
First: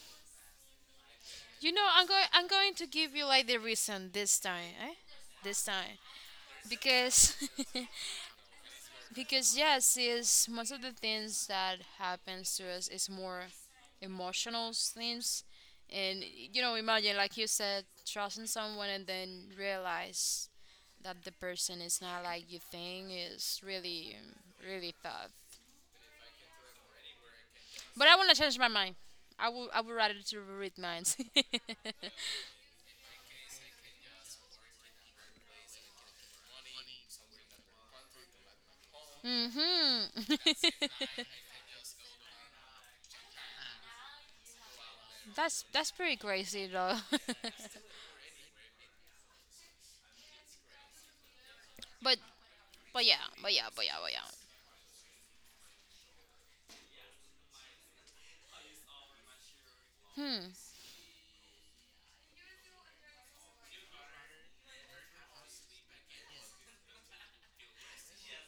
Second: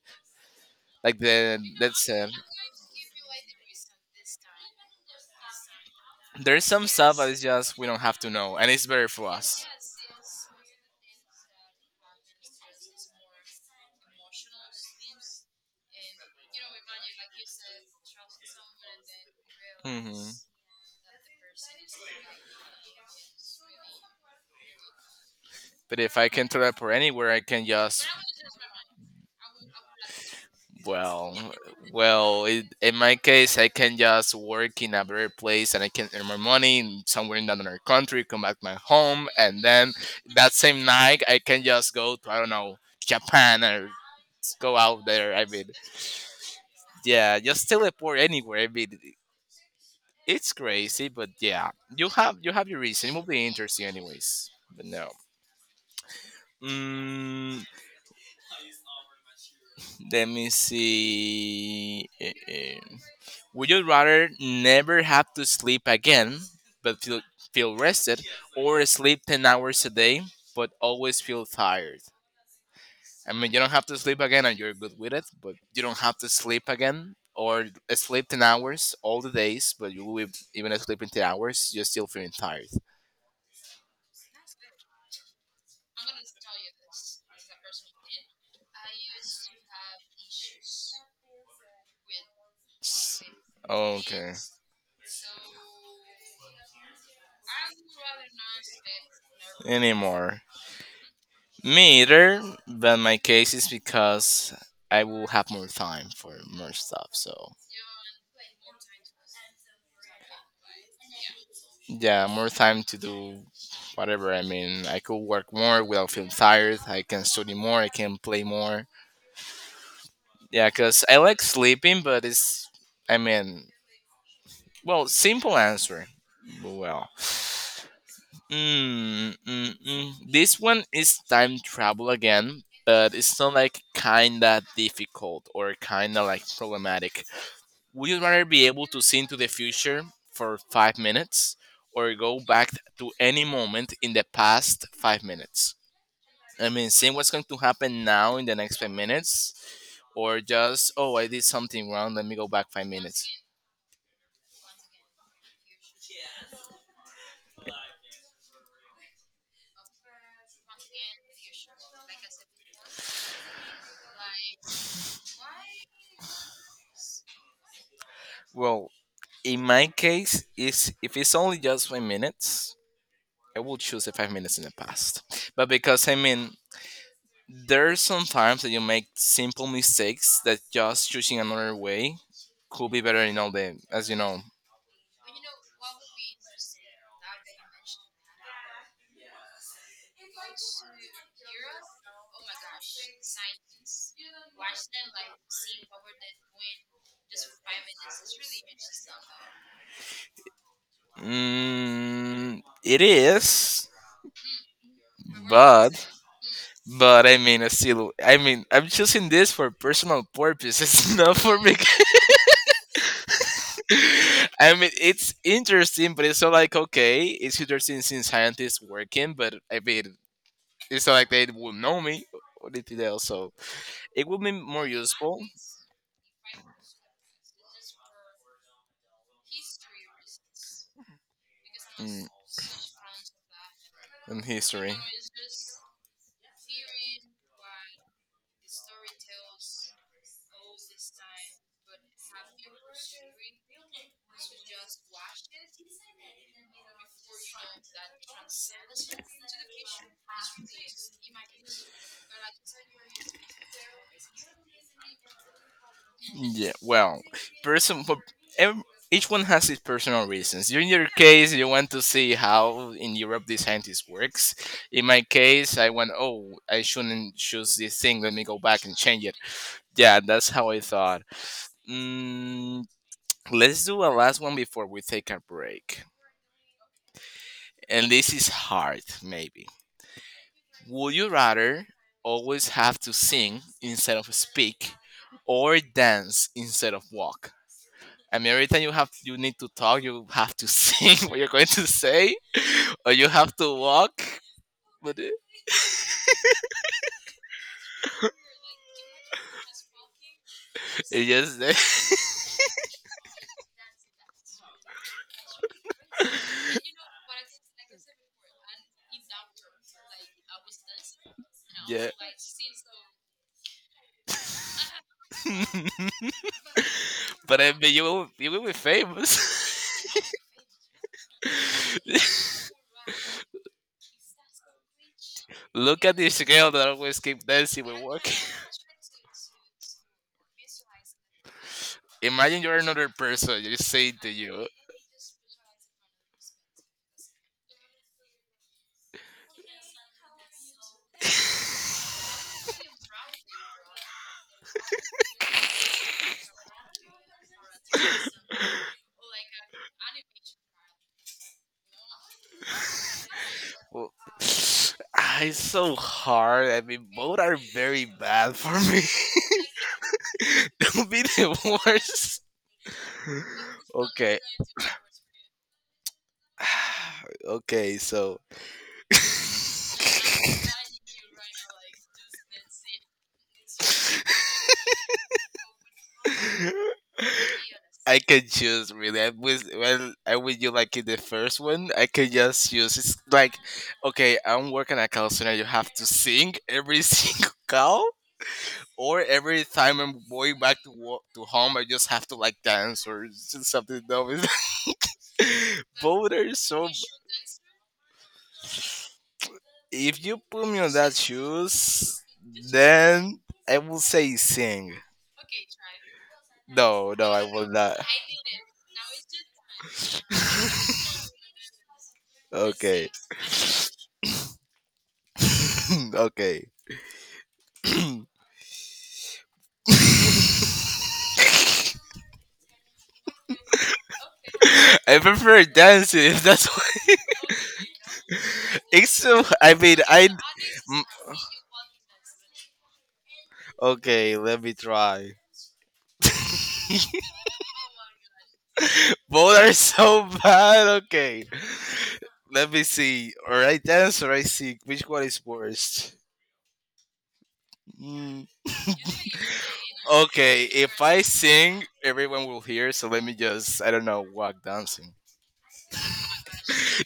S1: Like
S2: You know, I'm going to give you like the reason this time. Eh? This time
S1: there's some stuff that
S2: because
S1: is just we don't have to know, and it's better for
S2: because
S1: us.
S2: yes is most of the things that happens to us is more emotional things, and you know imagine like you said trusting someone and then
S1: Hmm.
S2: realize that the person is not like you think is really really tough,
S1: But if I can throw up or anywhere, I can just
S2: but I want to change my mind. I would rather to read minds.
S1: well, well. It, in my case, I can just work in a better place, and I can earn my money in somewhere in another country, come back to my home, and then
S2: Hmm.
S1: that same night, I can just go to I don't know Japan or go out there. I mean,
S2: That's pretty crazy though.
S1: yeah, just teleport anywhere. I mean, it's crazy, but yeah, you
S2: but
S1: have you have your
S2: but
S1: reason. It will
S2: yeah,
S1: be
S2: but yeah, but
S1: interesting,
S2: yeah, but yeah.
S1: anyways. But no. Mm, let me
S2: Hmm.
S1: see. Eh, eh. Would you rather never have to sleep again, but feel rested, or sleep 10 hours a day, but always feel tired? I mean, you don't have to sleep again, and you're good with it. But you don't have to sleep again, or sleep 10 hours all the days, but you will be even sleeping 10 hours, you're still feeling tired. S- Okay. Anymore. Me either, but my case is because I will have more time for more stuff. So, yeah, more time to do whatever. I mean, I could work more without feeling tired. I can study more. I can play more. Yeah, because I like sleeping, but it's, I mean, well, simple answer. Well, mm. This one is time travel again, but it's not like kinda difficult or kinda like problematic. Would you rather be able to see into the future for 5 minutes or go back to any moment in the past 5 minutes? I mean, seeing what's going to happen now in the next 5 minutes, or just, oh, I did something wrong, let me go back 5 minutes. Well, in my case, is if it's only just 5 minutes, I will choose the 5 minutes in the past. But because I mean there's sometimes that you make simple mistakes that just choosing another way could be better in all the as you know. Mm, it is but but I mean I still I mean I'm choosing this for personal purposes, not for me. I mean it's interesting but it's not like okay, it's interesting since scientists working but I mean it's not like they will know me or anything else. So it would be more useful in, in history. Yeah, well, person, but ev- each one has its personal reasons. In your case, you want to see how in Europe the scientist works. In my case, I went, oh, I shouldn't choose this thing. Let me go back and change it. Yeah, that's how I thought. Mm, let's do a last one before we take a break. And this is hard, maybe. Would you rather always have to sing instead of speak or dance instead of walk. I mean, every time you need to talk, you have to sing what you're going to say, or you have to walk. But it just yeah. But I mean, you will be famous. Look at this girl that always keep dancing when walking. Imagine you're another person. You say to you, well, ah, "It's so hard." I mean, both are very bad for me. Don't be the worst. Okay. Okay, so I can choose really. I was well, I would you like in the first one. I can just choose. It's like okay, I'm working at call center. You have to sing every single call, or every time I'm going back to work, to home, I just have to like dance or just something dumb. Both are so. If you put me on that shoes, then I will say sing. No, no, I will not. Okay, okay. I prefer dancing. If that's what. It's so. I mean, I. m- Okay, let me try. Both are so bad. Okay, let me see. All right, dance or I sing. Which one is worst? Mm, okay, if I sing, everyone will hear. So let me just. I don't know. Walk dancing.